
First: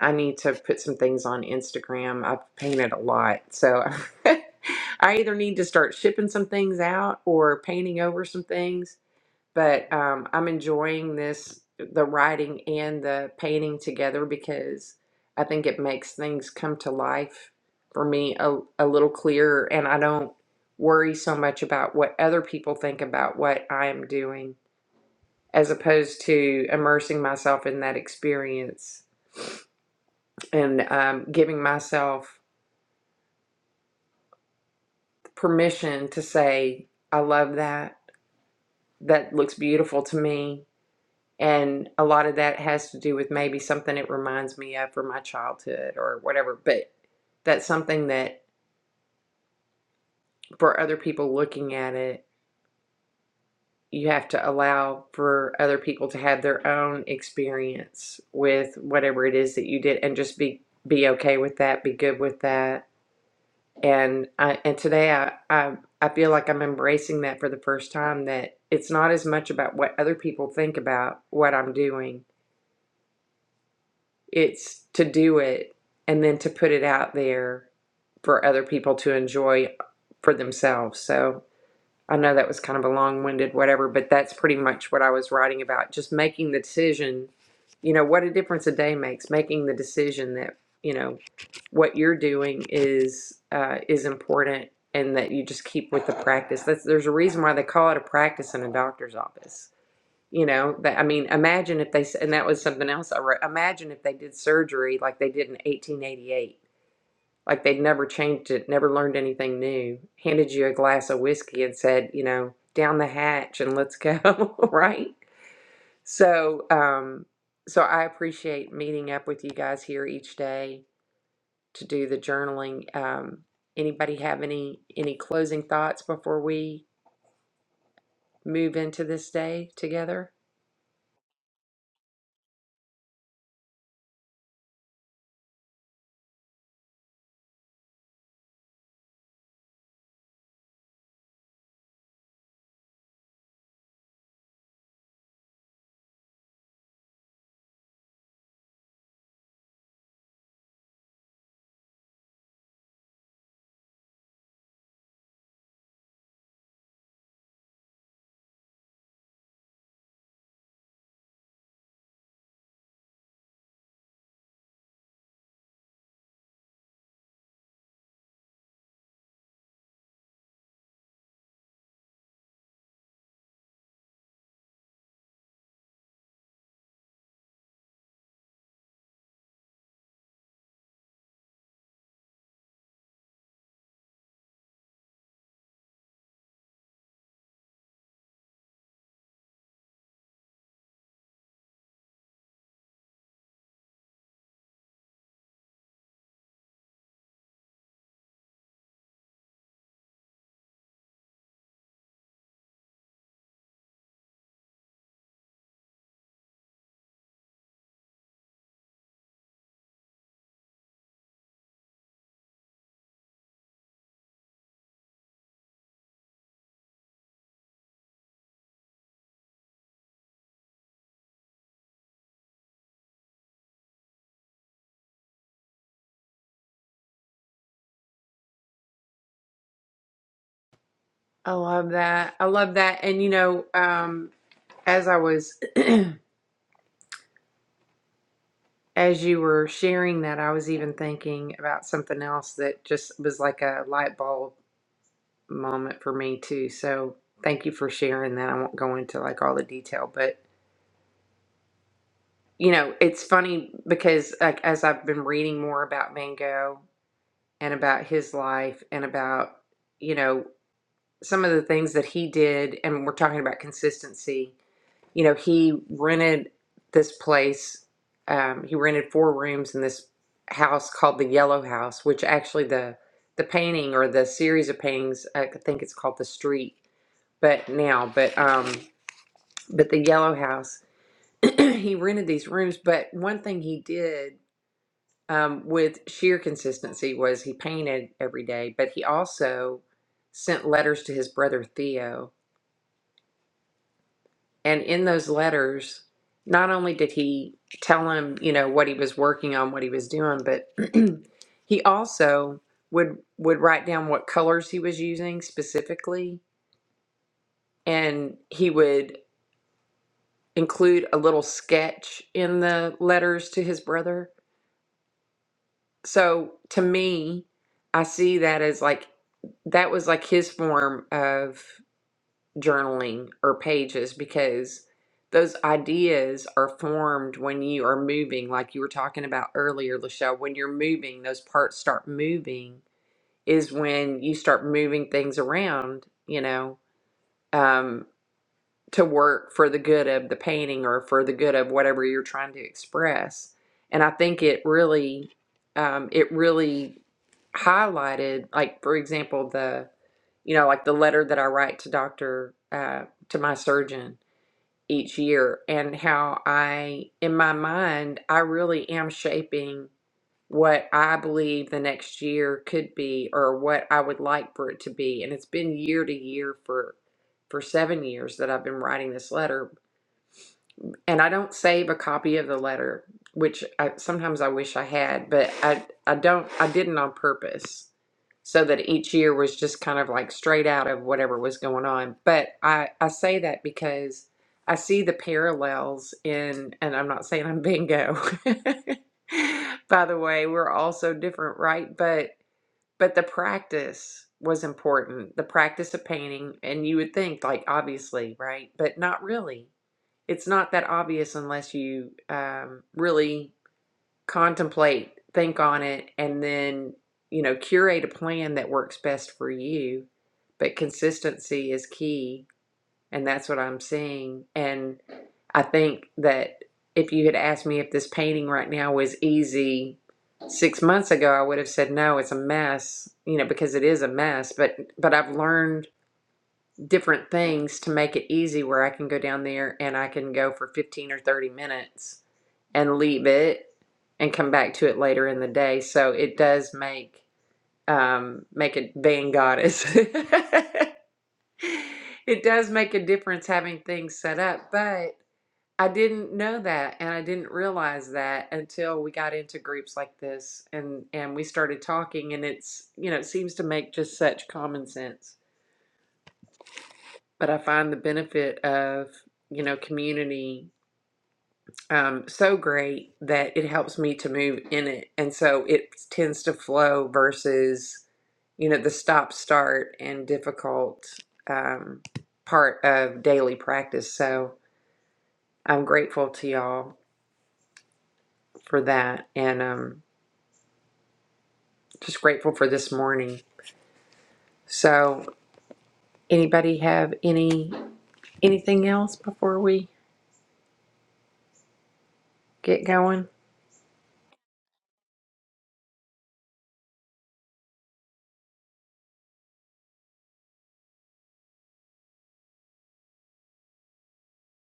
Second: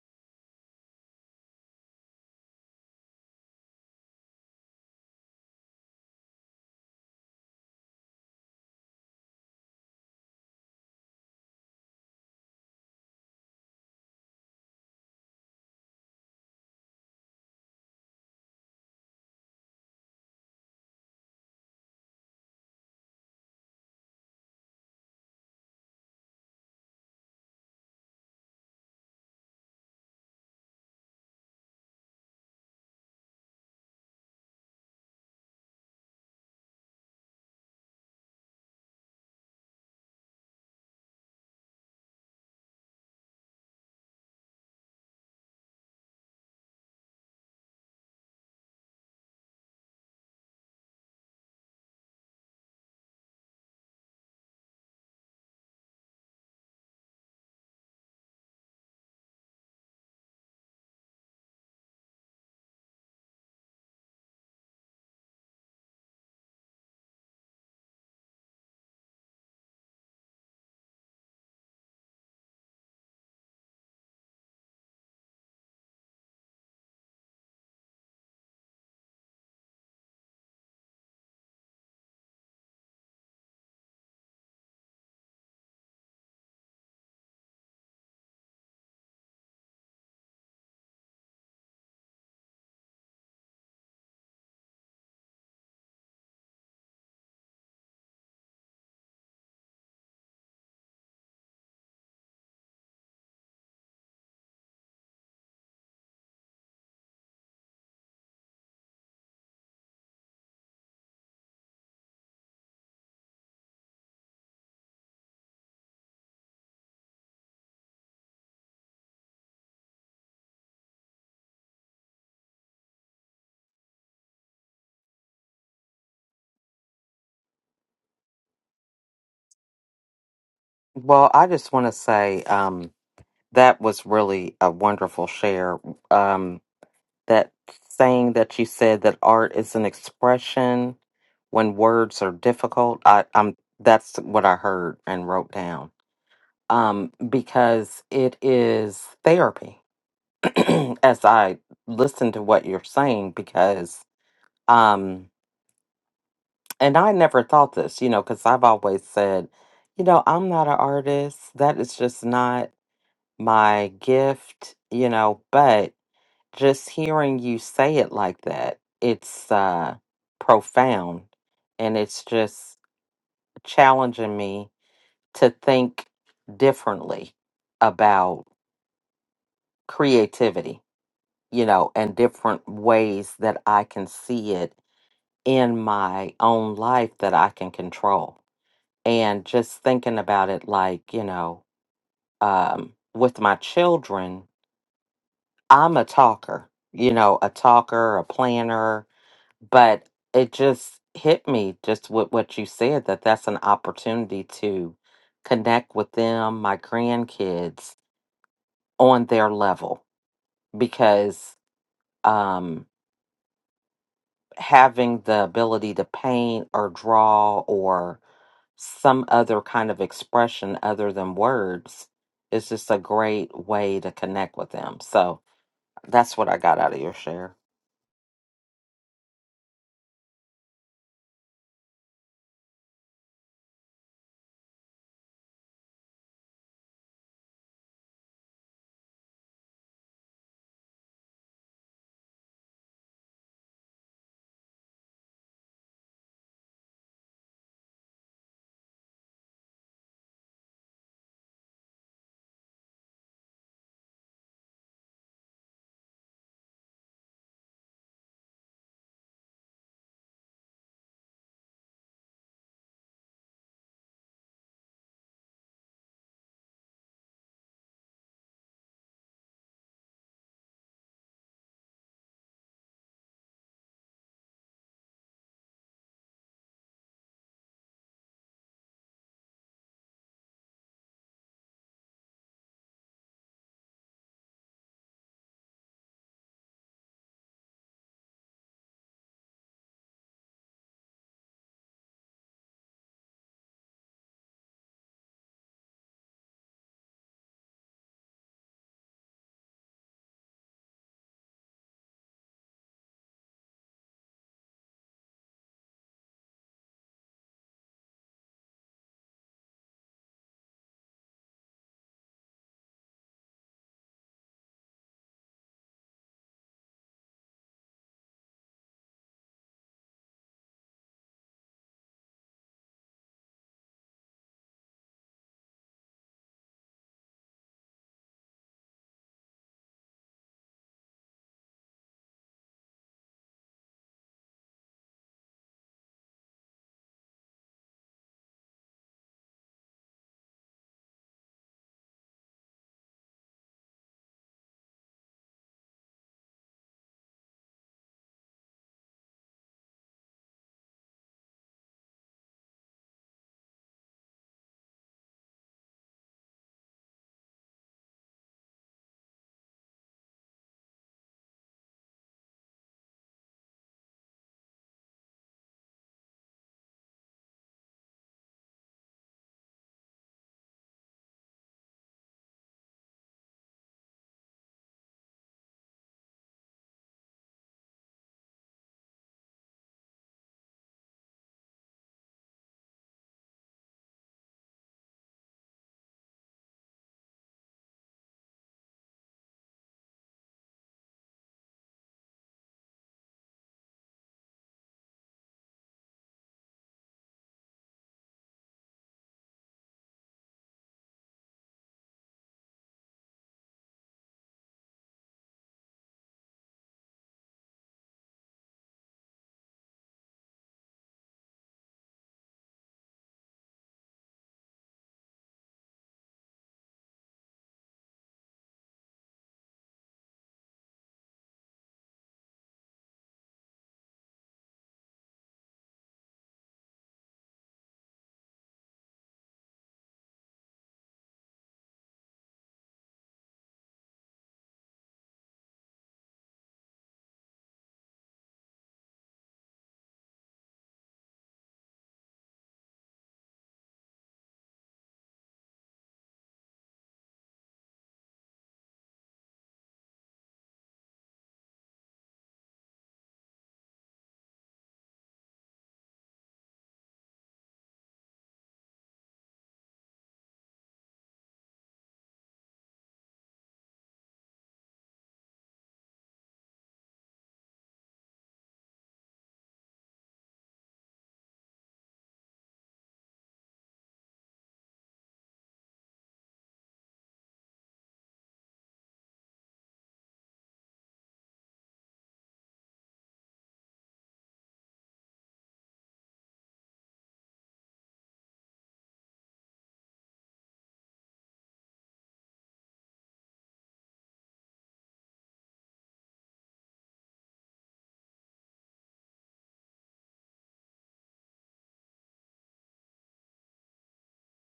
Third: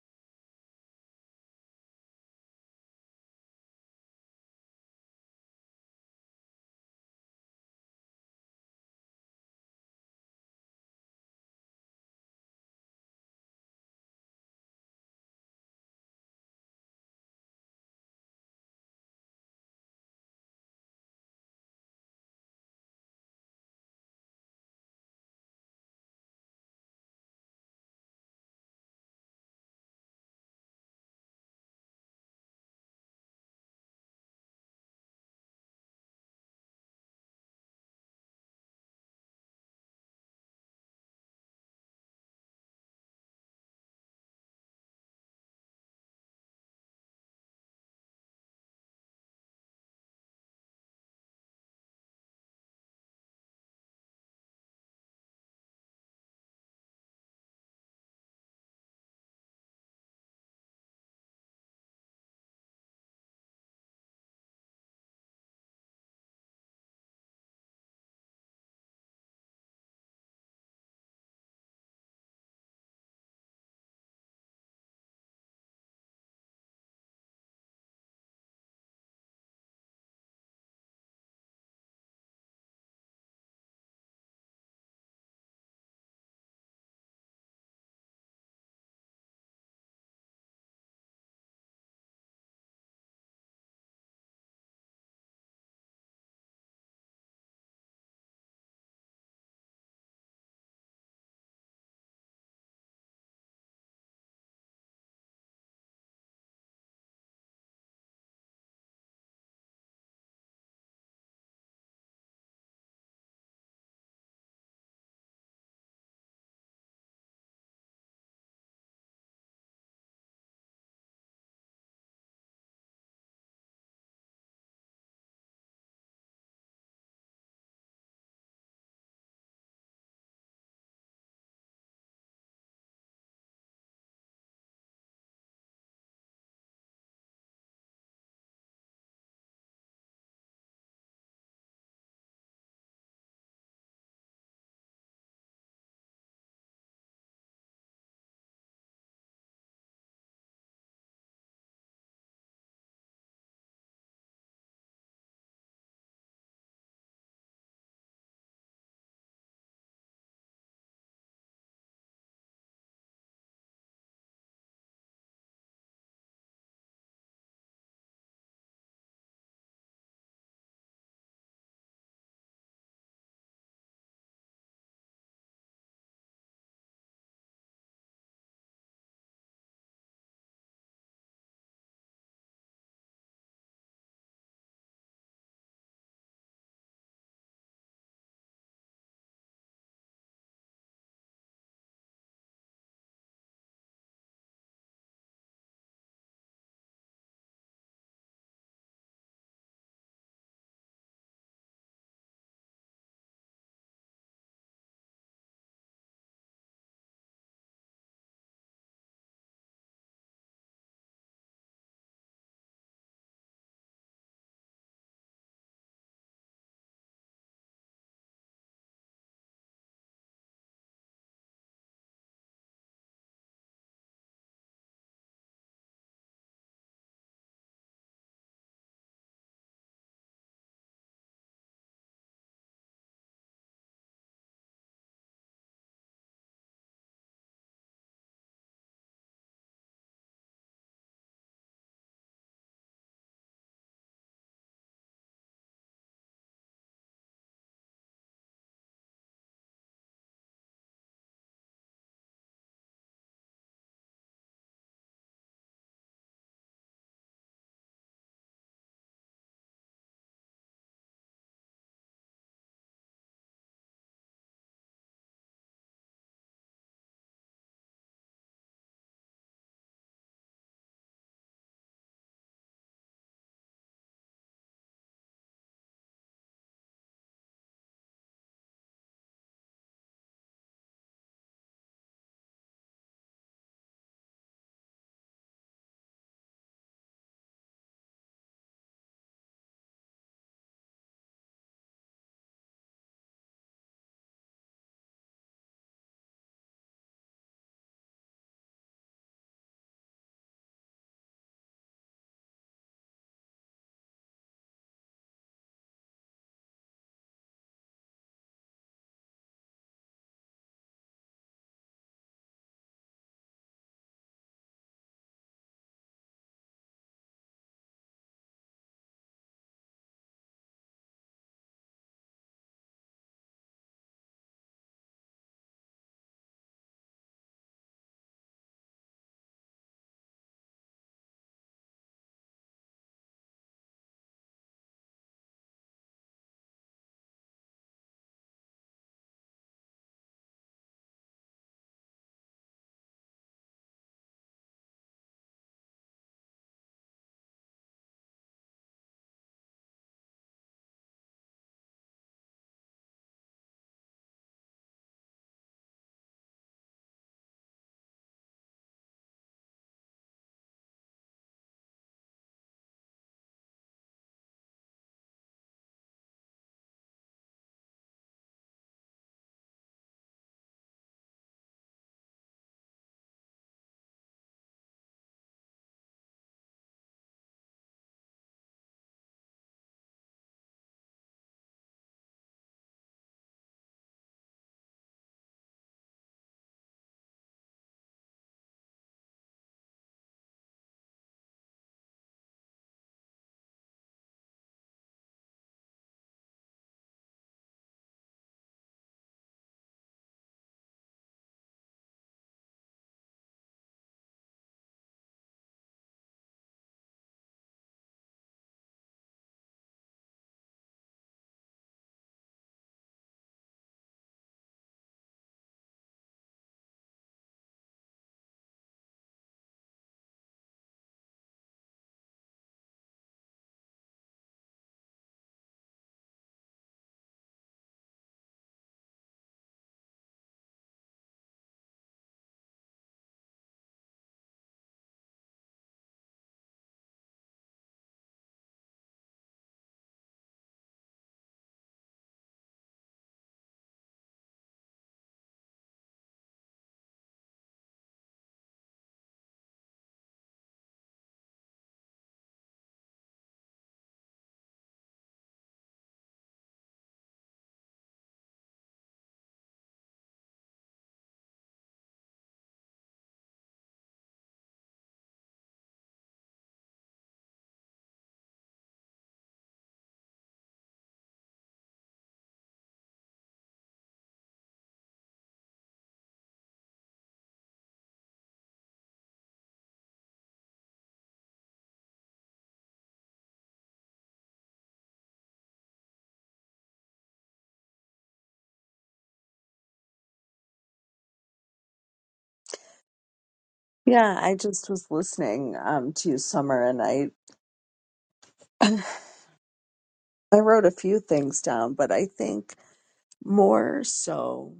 [SPEAKER 1] I need to put some things on Instagram. I've painted a lot. So I either need to start shipping some things out or painting over some things but um, I'm enjoying this the writing and the painting together because I think it makes things come to life for me a, a little clearer, and I don't worry so much about what other people think about what I am doing as opposed to immersing myself in that experience and um, giving myself permission to say, I love that. That looks beautiful to me And a lot of that has to do with maybe something it reminds me of from my childhood or whatever. But that's something that for other people looking at it, you have to allow for other people to have their own experience with whatever it is that you did and just be be okay with that, be good with that. And I and today I I, I feel like I'm embracing that for the first time that it's not as much about what other people think about what I'm doing It's to do it and then to put it out there for other people to enjoy for themselves. So I know that was kind of a long winded whatever, but that's pretty much what I was writing about. Just making the decision, you know, what a difference a day makes, making the decision that, you know, what you're doing is uh, is important and that you just keep with the practice. That's, there's a reason why they call it a practice in a doctor's office you know, that I mean, imagine if they and that was something else I wrote. Imagine if they did surgery like they did in 1888, like they'd never changed it, never learned anything new, handed you a glass of whiskey and said, you know, down the hatch and let's go, right? So, um, so I appreciate meeting up with you guys here each day to do the journaling. Um, anybody have any any closing thoughts before we move into this day together?
[SPEAKER 2] Well, I just want to say, um, That was really a wonderful share. Um, that saying that you said that art is an expression when words are difficult. I, I'm that's what I heard and wrote down. Um, because it is therapy. as I listen to what you're saying, because um, and I never thought this, you know, because I've always said, you know, I'm not an artist. That is just not my gift, you know, but just hearing you say it like that, it's uh, profound and it's just challenging me to think differently about creativity, you know, and different ways that I can see it in my own life that I can control. And just thinking about it like, you know, um, with my children, I'm a talker, you know, a talker, a planner, but it just hit me just with what you said that that's an opportunity to connect with them my grandkids on their level because um having the ability to paint or draw or some other kind of expression other than words is just a great way to connect with them so that's what i got out of your share
[SPEAKER 1] I love that. I love that. And you know, um, as I was, as you were sharing that, I was even thinking about something else that just was like a light bulb moment for me too. So thank you for sharing that. I won't go into like all the detail, but you know, it's funny because like as I've been reading more about Van Gogh and about his life and about, you know, some of the things that he did, and we're talking about consistency you know, he rented this place. Um, he rented four rooms in this house called the Yellow House, which actually the the painting or the series of paintings, I think it's called the Street, but now, but um, but the Yellow House. he rented these rooms, but one thing he did um, with sheer consistency was he painted every day, but he also sent letters to his brother Theo And in those letters, not only did he tell him, you know, what he was working on, what he was doing, but he also would would write down what colors he was using specifically, and he would include a little sketch in the letters to his brother. So to me, I see that as like that was like his form of journaling or pages because those ideas are formed when you are moving, like you were talking about earlier, Lachelle. When you're moving, those parts start moving, is when you start moving things around, you know. Um, to work for the good of the painting or for the good of whatever you're trying to express. And I think it really, um, it really highlighted, like for example, the, you know, like the letter that I write to doctor, uh, to my surgeon each year, and how I, in my mind, I really am shaping what I believe the next year could be or what I would like for it to be. And it's been year to year for for 7 years that I've been writing this letter, and I don't save a copy of the letter, which I, sometimes I wish I had, but I I don't I didn't on purpose, so that each year was just kind of like straight out of whatever was going on. But I I say that because I see the parallels in, and I'm not saying I'm bingo. By the way, we're all so different, right? But but the practice was important. The practice of painting, and you would think like obviously, right? But not really it's not that obvious unless you um, really contemplate, think on it, and then, you know, curate a plan that works best for you. But consistency is key, and that's what I'm seeing. And I think that if you had asked me if this painting right now was easy six months ago, I would have said no, it's a mess, you know, because it is a mess. But but I've learned different things to make it easy where I can go down there and I can go for 15 or 30 minutes and leave it and come back to it later in the day. So it does make um make it being goddess. it does make a difference having things set up, but I didn't know that and I didn't realize that until we got into groups like this and and we started talking and it's you know it seems to make just such common sense. but I find the benefit of, you know, community um, so great that it helps me to move in it. And so it tends to flow versus, you know, the stop, start, and difficult um, part of daily practice. So I'm grateful to y'all for that and um, just grateful for this morning. So anybody have any anything else before we get going?
[SPEAKER 3] Yeah, I just was listening um, to you, Summer, and I I wrote a few things down, but I think more so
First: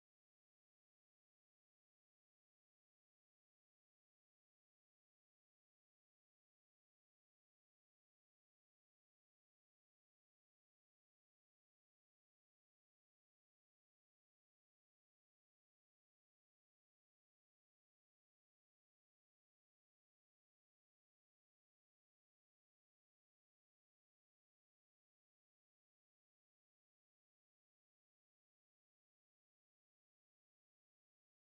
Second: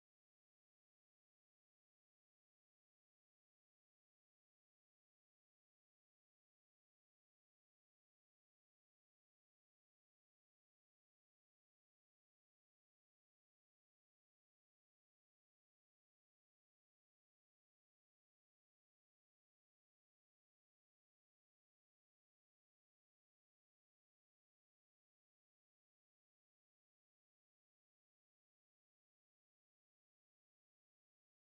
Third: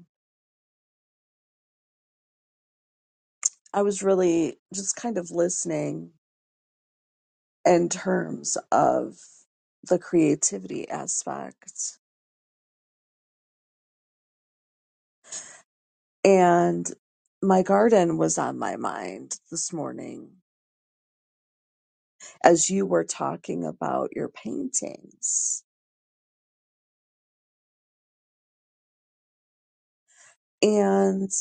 [SPEAKER 3] I was really just kind of listening in terms of the creativity aspect. And my garden was on my mind this morning as you were talking about your paintings. And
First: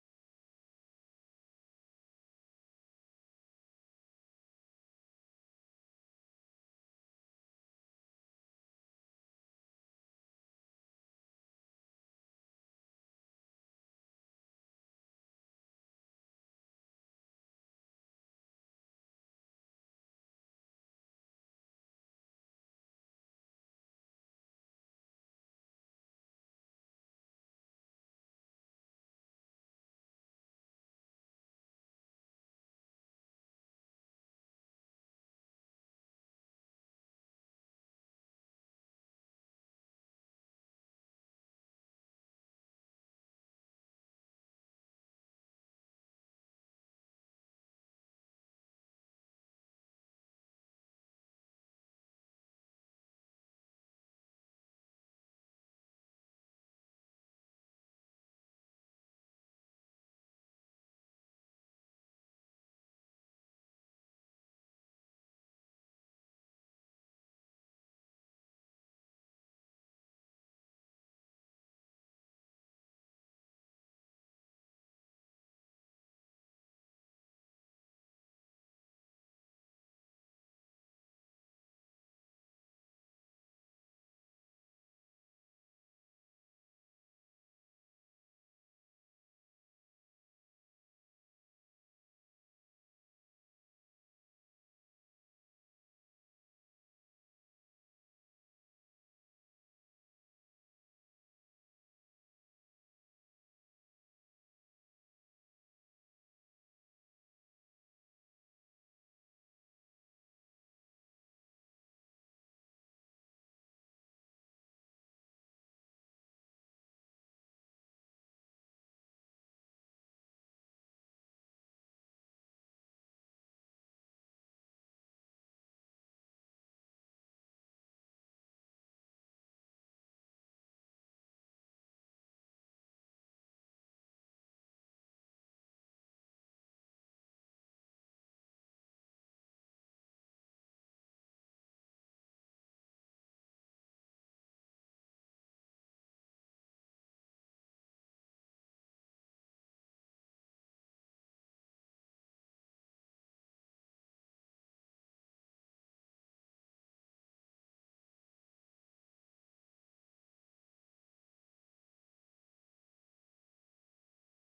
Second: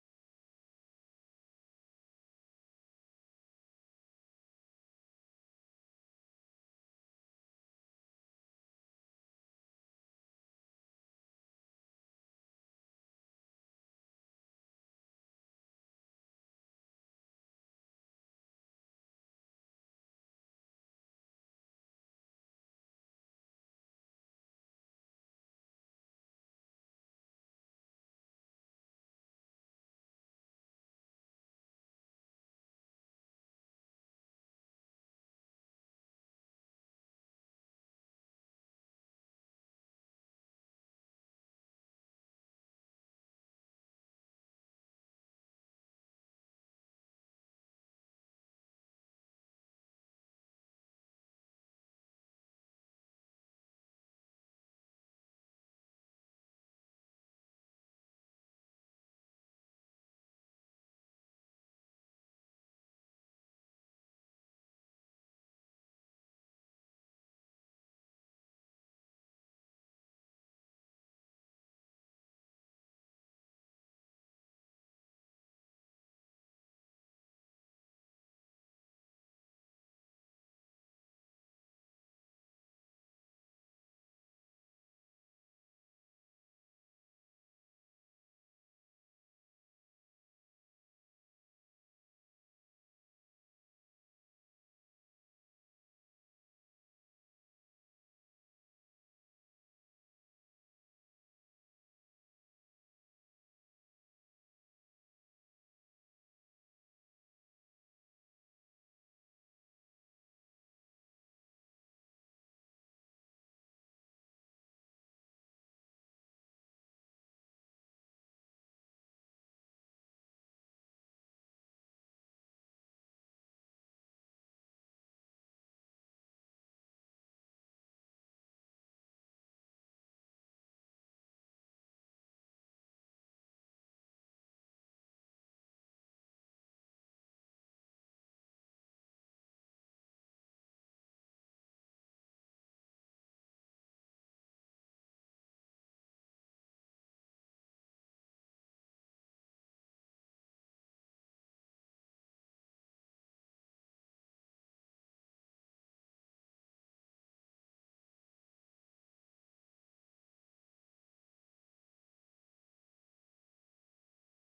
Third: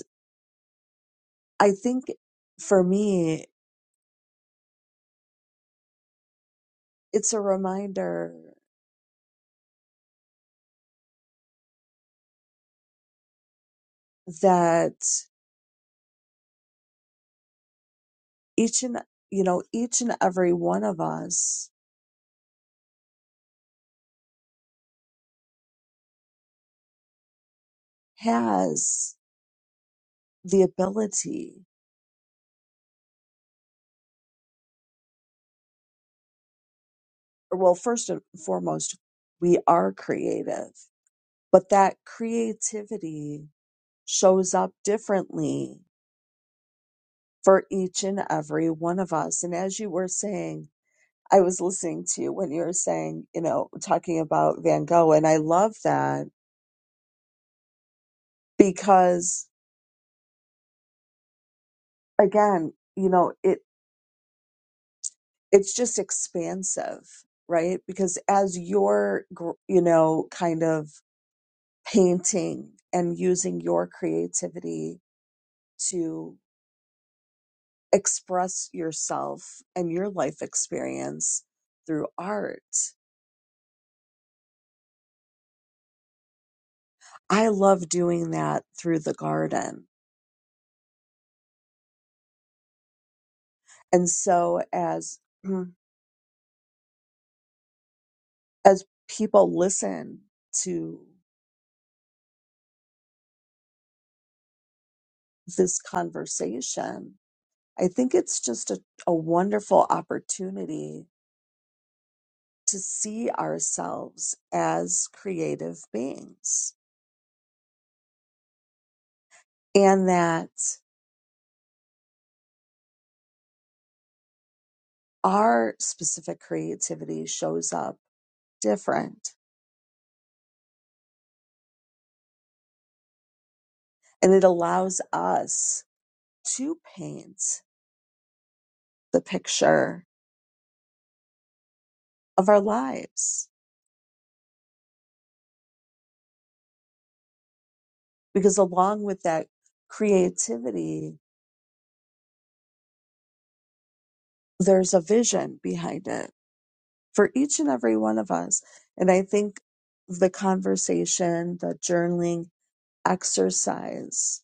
[SPEAKER 3] I think for me, it's a reminder that each and, you know, each and every one of us has the ability, or well, first and foremost, we are creative but that creativity shows up differently for each and every one of us. And as you were saying, I was listening to you when you were saying, you know, talking about Van Gogh, and I love that because again, you know, it it's just expansive, right? Because as you're, gr- you know, kind of painting and using your creativity to express yourself and your life experience through art. I love doing that through the garden. And so as mm, as people listen to this conversation, I think it's just a, a wonderful opportunity to see ourselves as creative beings and that our specific creativity shows up different and it allows us to paint the picture of our lives because along with that creativity there's a vision behind it for each and every one of us and i think the conversation the journaling exercise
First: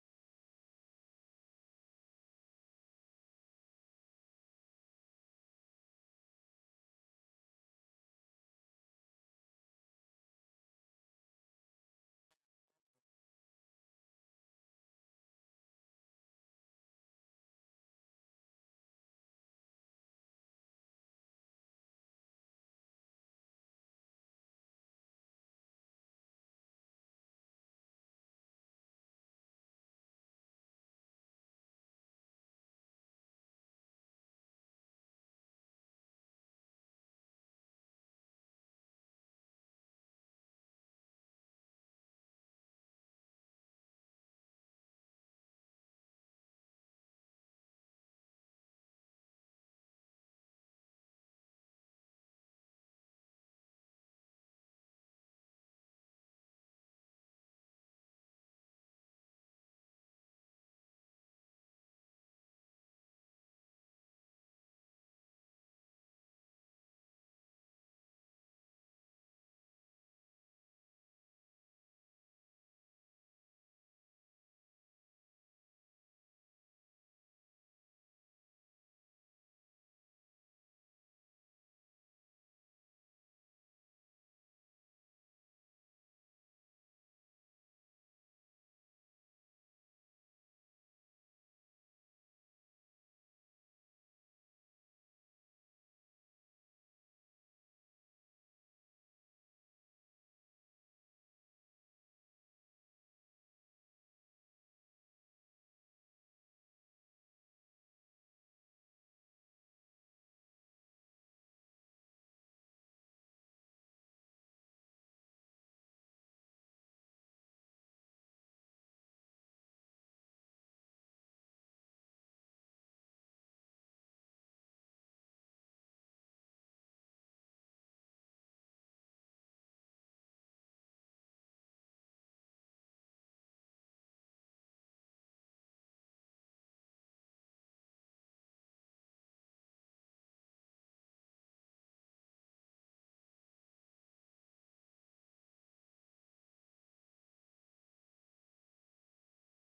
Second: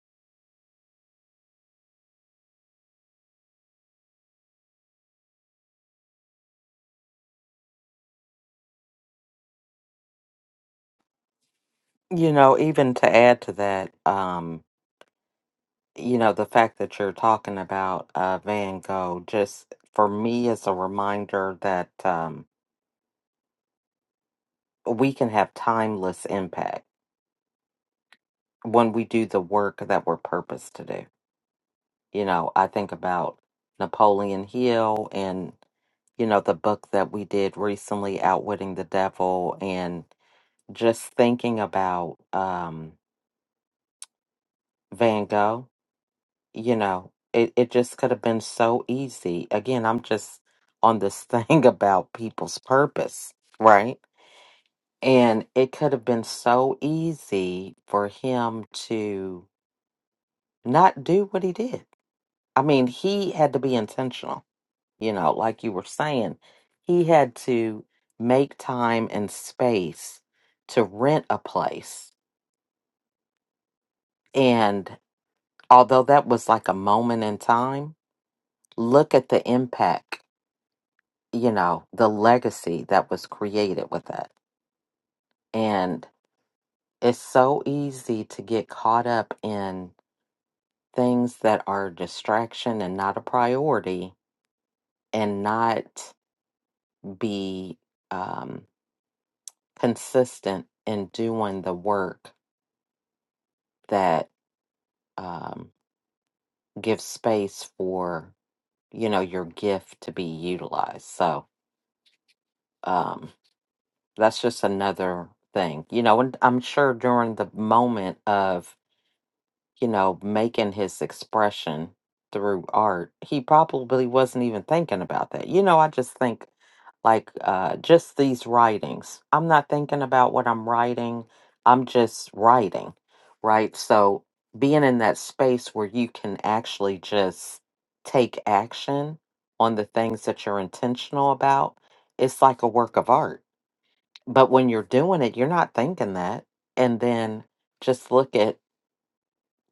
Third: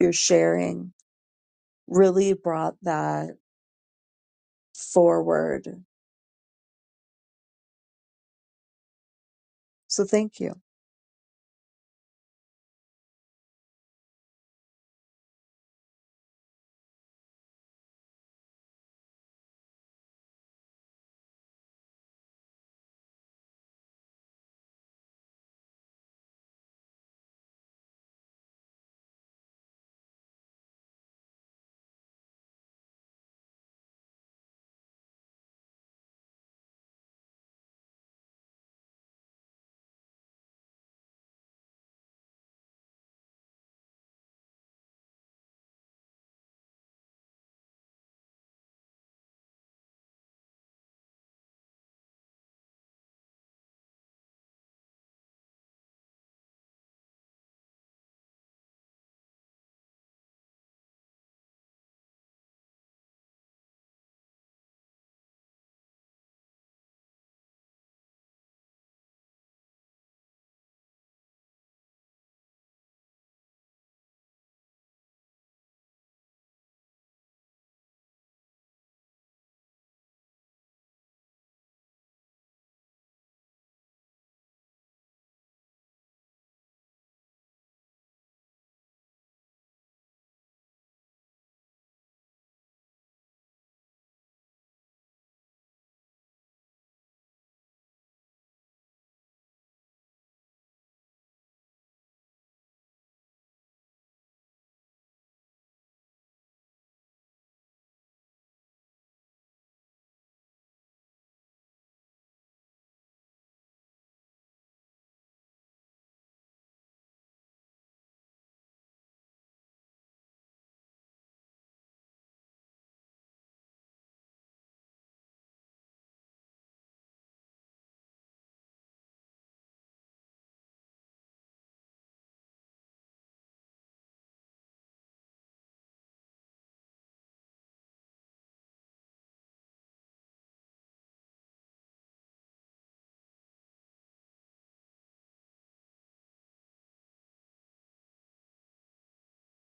[SPEAKER 3] your sharing really brought that forward so thank you
[SPEAKER 2] you know even to add to that um you know, the fact that you're talking about uh, Van Gogh just for me is a reminder that um, we can have timeless impact when we do the work that we're purposed to do. You know, I think about Napoleon Hill and, you know, the book that we did recently, Outwitting the Devil, and just thinking about um, Van Gogh you know, it, it just could have been so easy. Again, I'm just on this thing about people's purpose, right? And it could have been so easy for him to not do what he did. I mean, he had to be intentional, you know, like you were saying. He had to make time and space to rent a place. And although that was like a moment in time, look at the impact you know, the legacy that was created with it. And it's so easy to get caught up in things that are a distraction and not a priority and not be um, consistent in doing the work that um, gives space for, you know, your gift to be utilized. So um, that's just another thing, you know, and I'm sure during the moment of you know, making his expression through art, he probably wasn't even thinking about that. You know, I just think like uh, just these writings. I'm not thinking about what I'm writing. I'm just writing, right? So being in that space where you can actually just take action on the things that you're intentional about, it's like a work of art. But when you're doing it, you're not thinking that. And then just look at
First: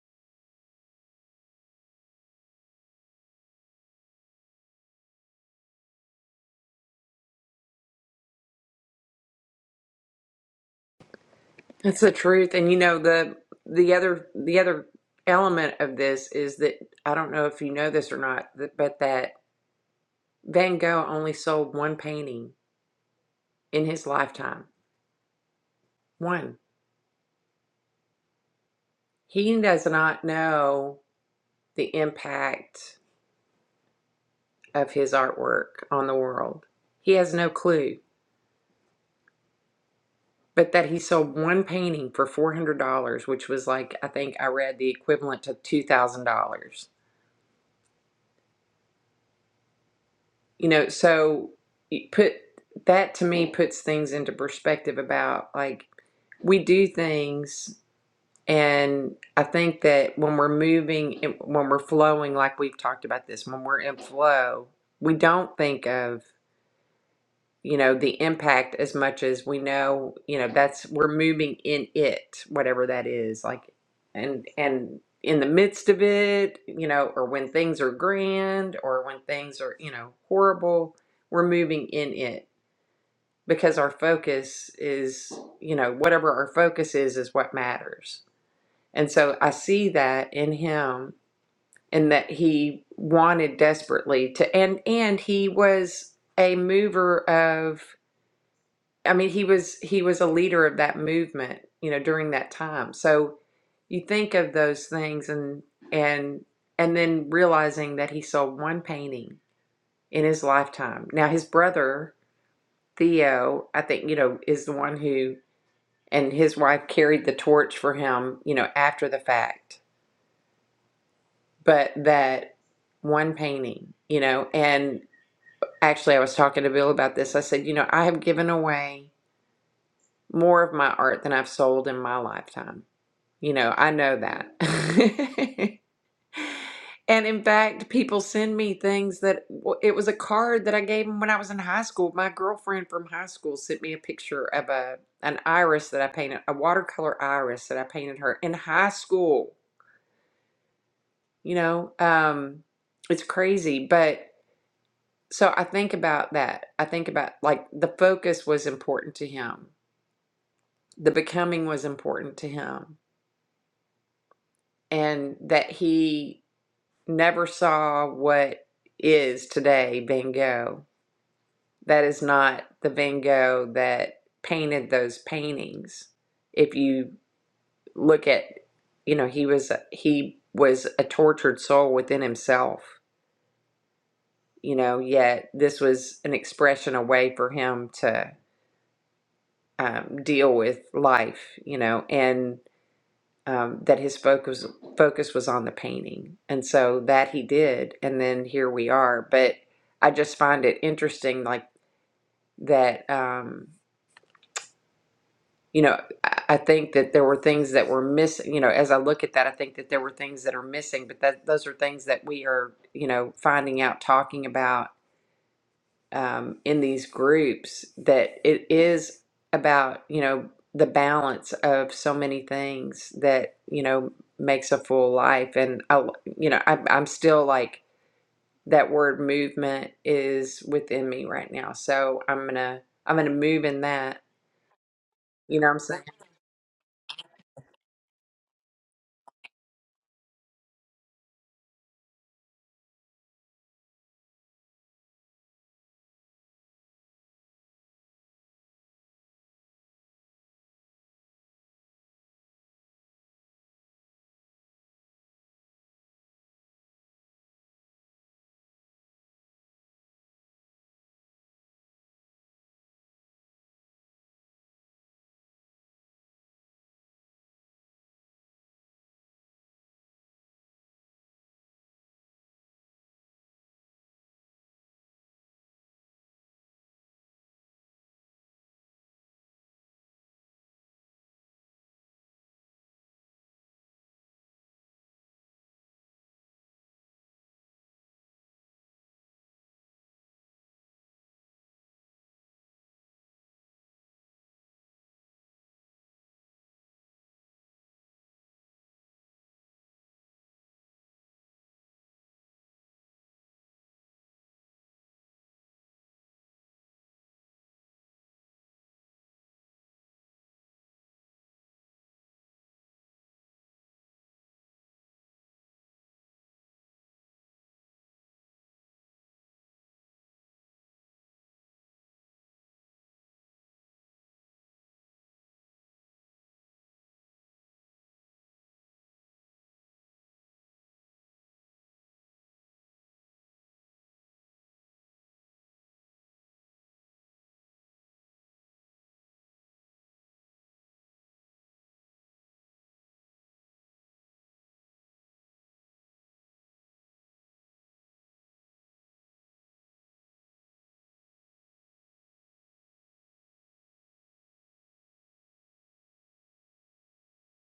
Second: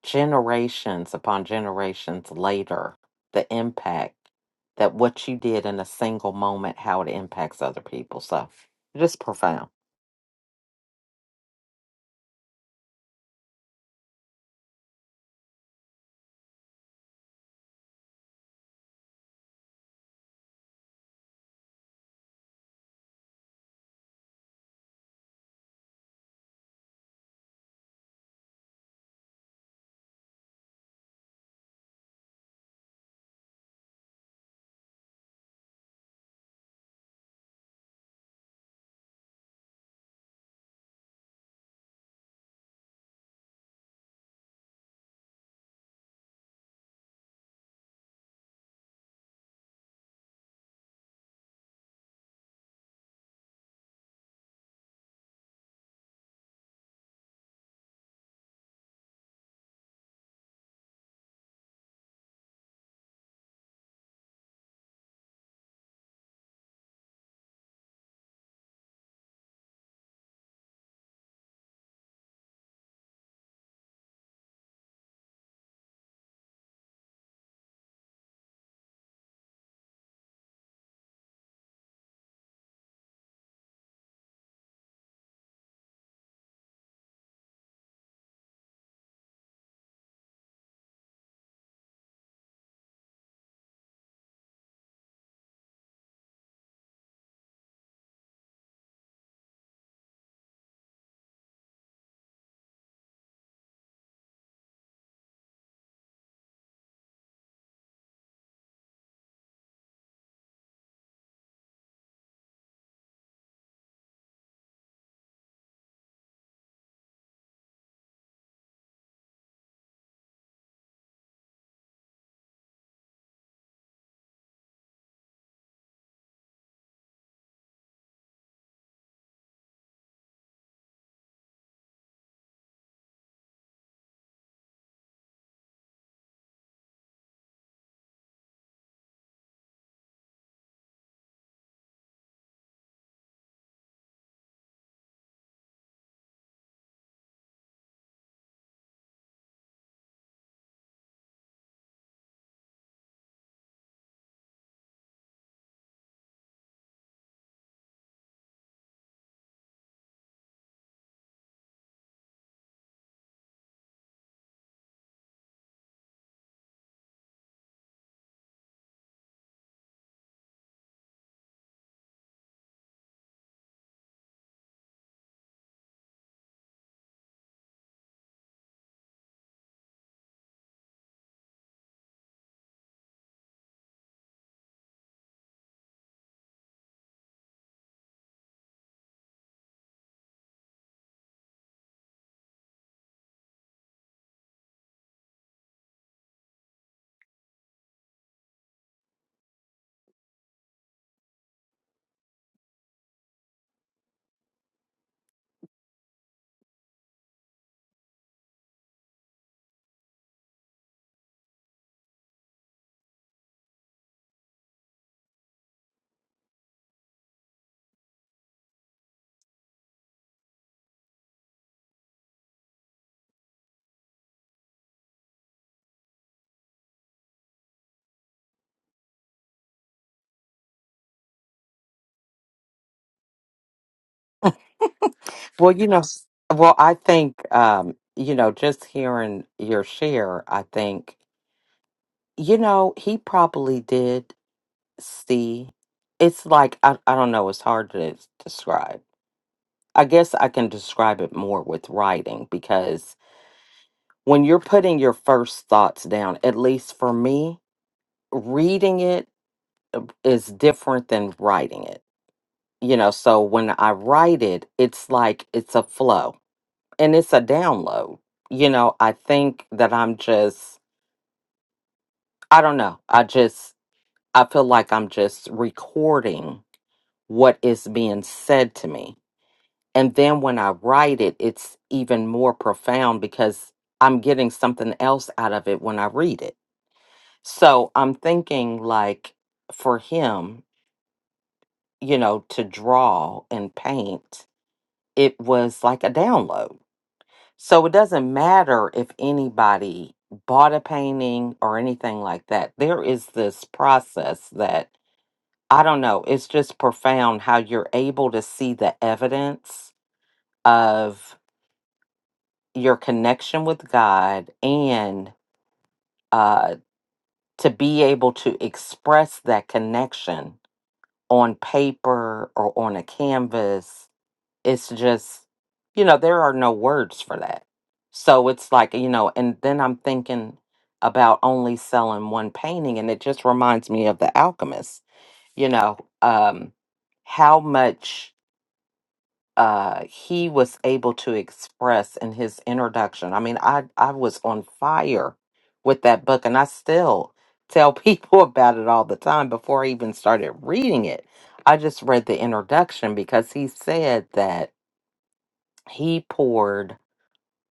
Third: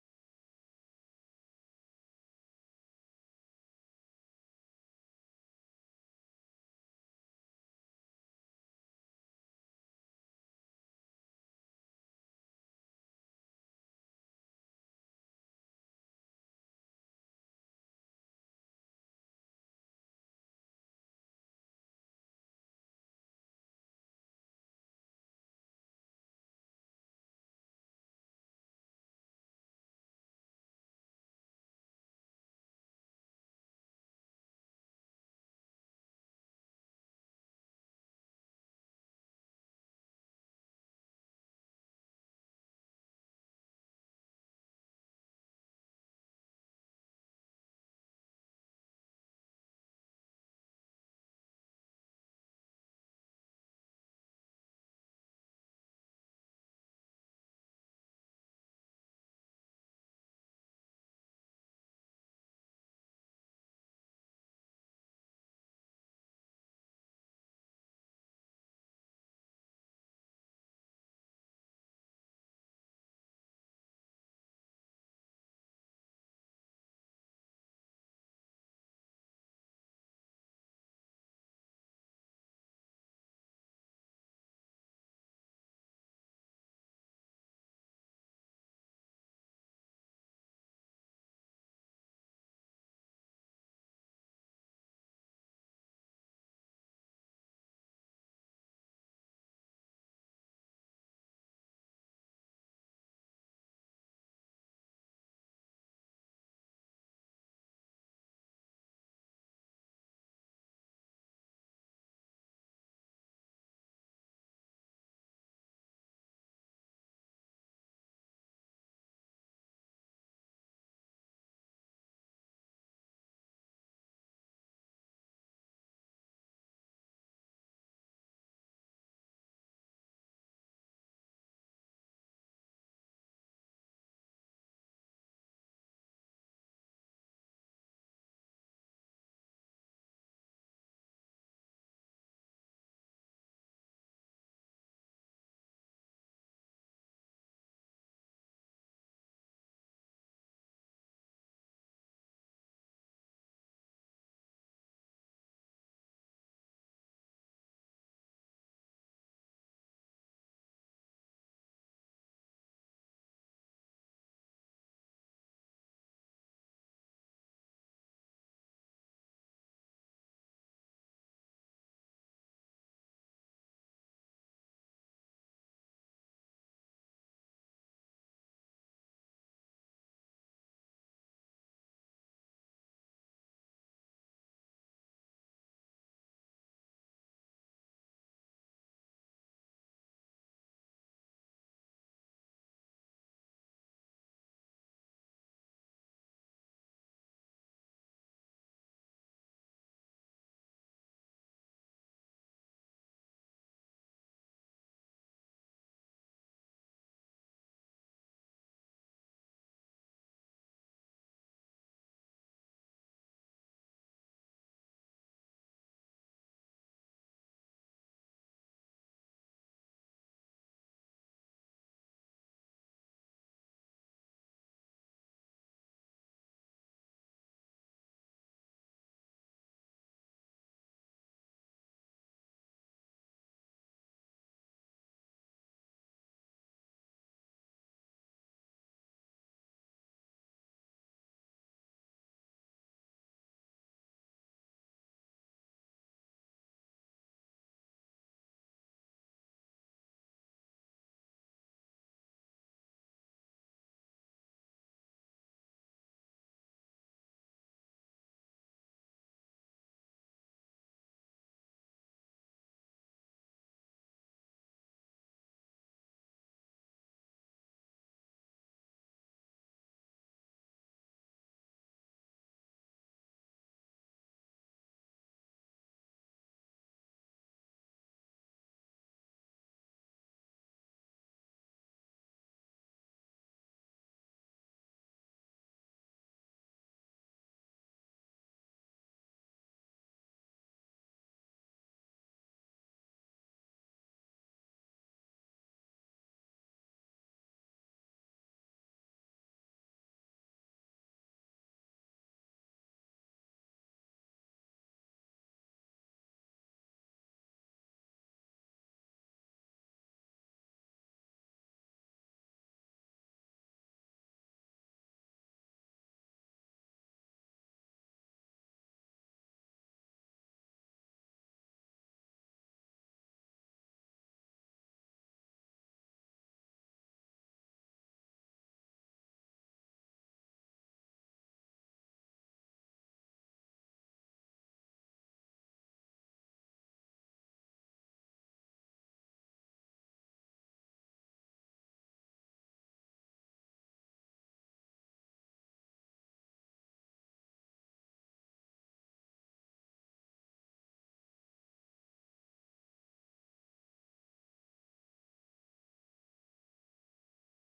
[SPEAKER 2] generations upon generations later the impact that what you did in a single moment how it impacts other people so just profound
[SPEAKER 1] That's the truth. And you know, the the other the other element of this is that I don't know if you know this or not, that- but that Van Gogh only sold one painting in his lifetime. One. He does not know the impact of his artwork on the world. He has no clue. But that he sold one painting for $400, which was like, I think I read the equivalent to $2,000. You know, so it put that to me puts things into perspective about like we do things and I think that when we're moving when we're flowing like we've talked about this, when we're in flow, we don't think of you know, the impact as much as we know, you know, that's we're moving in it, whatever that is, like and and in the midst of it, you know, or when things are grand or when things are, you know, horrible, we're moving in it because our focus is, you know, whatever our focus is is what matters. And so I see that in him and that he wanted desperately to and and he was a mover of. I mean, he was he was a leader of that movement, you know, during that time. So you think of those things and and and then realizing that he sold one painting in his lifetime. Now his brother Theo, I think, you know, is the one who and his wife carried the torch for him, you know, after the fact. But that one painting, you know, and actually I was talking to Bill about this. I said, you know, I have given away more of my art than I've sold in my lifetime You know, I know that. And in fact, people send me things that it was a card that I gave them when I was in high school. My girlfriend from high school sent me a picture of a an iris that I painted, a watercolor iris that I painted her in high school. You know, um, it's crazy, but so I think about that. I think about like the focus was important to him. The becoming was important to him, and that he never saw what is today Van Gogh. That is not the Van Gogh that painted those paintings. If you look at, you know, he was he was a tortured soul within himself. You know, yet this was an expression, a way for him to um, deal with life. You know, and um, that his focus focus was on the painting, and so that he did, and then here we are. But I just find it interesting, like that. Um, you know, I I think that there were things that were missing. You know, as I look at that, I think that there were things that are missing, but that those are things that we are, you know, finding out, talking about um, in these groups that it is about you know the balance of so many things that you know makes a full life and I, you know I, i'm still like that word movement is within me right now so i'm gonna i'm gonna move in that you know
[SPEAKER 2] well
[SPEAKER 1] what i'm
[SPEAKER 2] you know
[SPEAKER 1] saying
[SPEAKER 2] s- well i think um you know just hearing your share i think you know he probably did see it's like I, I don't know it's hard to describe i guess i can describe it more with writing because when you're putting your first thoughts down at least for me reading it is different than writing it you know so when i write it it's like it's a flow and it's a download you know i think that i'm just i don't know i just i feel like i'm just recording what is being said to me And then when I write it, it's even more profound because I'm getting something else out of it when I read it. So I'm thinking, like, for him, you know, to draw and paint, it was like a download. So it doesn't matter if anybody bought a painting or anything like that. There is this process that I don't know, it's just profound how you're able to see the evidence of your connection with God and uh, to be able to express that connection on paper or on a canvas, it's just, you know, there are no words for that. So it's like, you know, and then I'm thinking about only selling one painting, and it just reminds me of The Alchemist, you know, um, how much. uh, he was able to express in his introduction. I mean, I, I was on fire with that book, and I still tell people about it all the time before I even started reading it. I just read the introduction because he said that he poured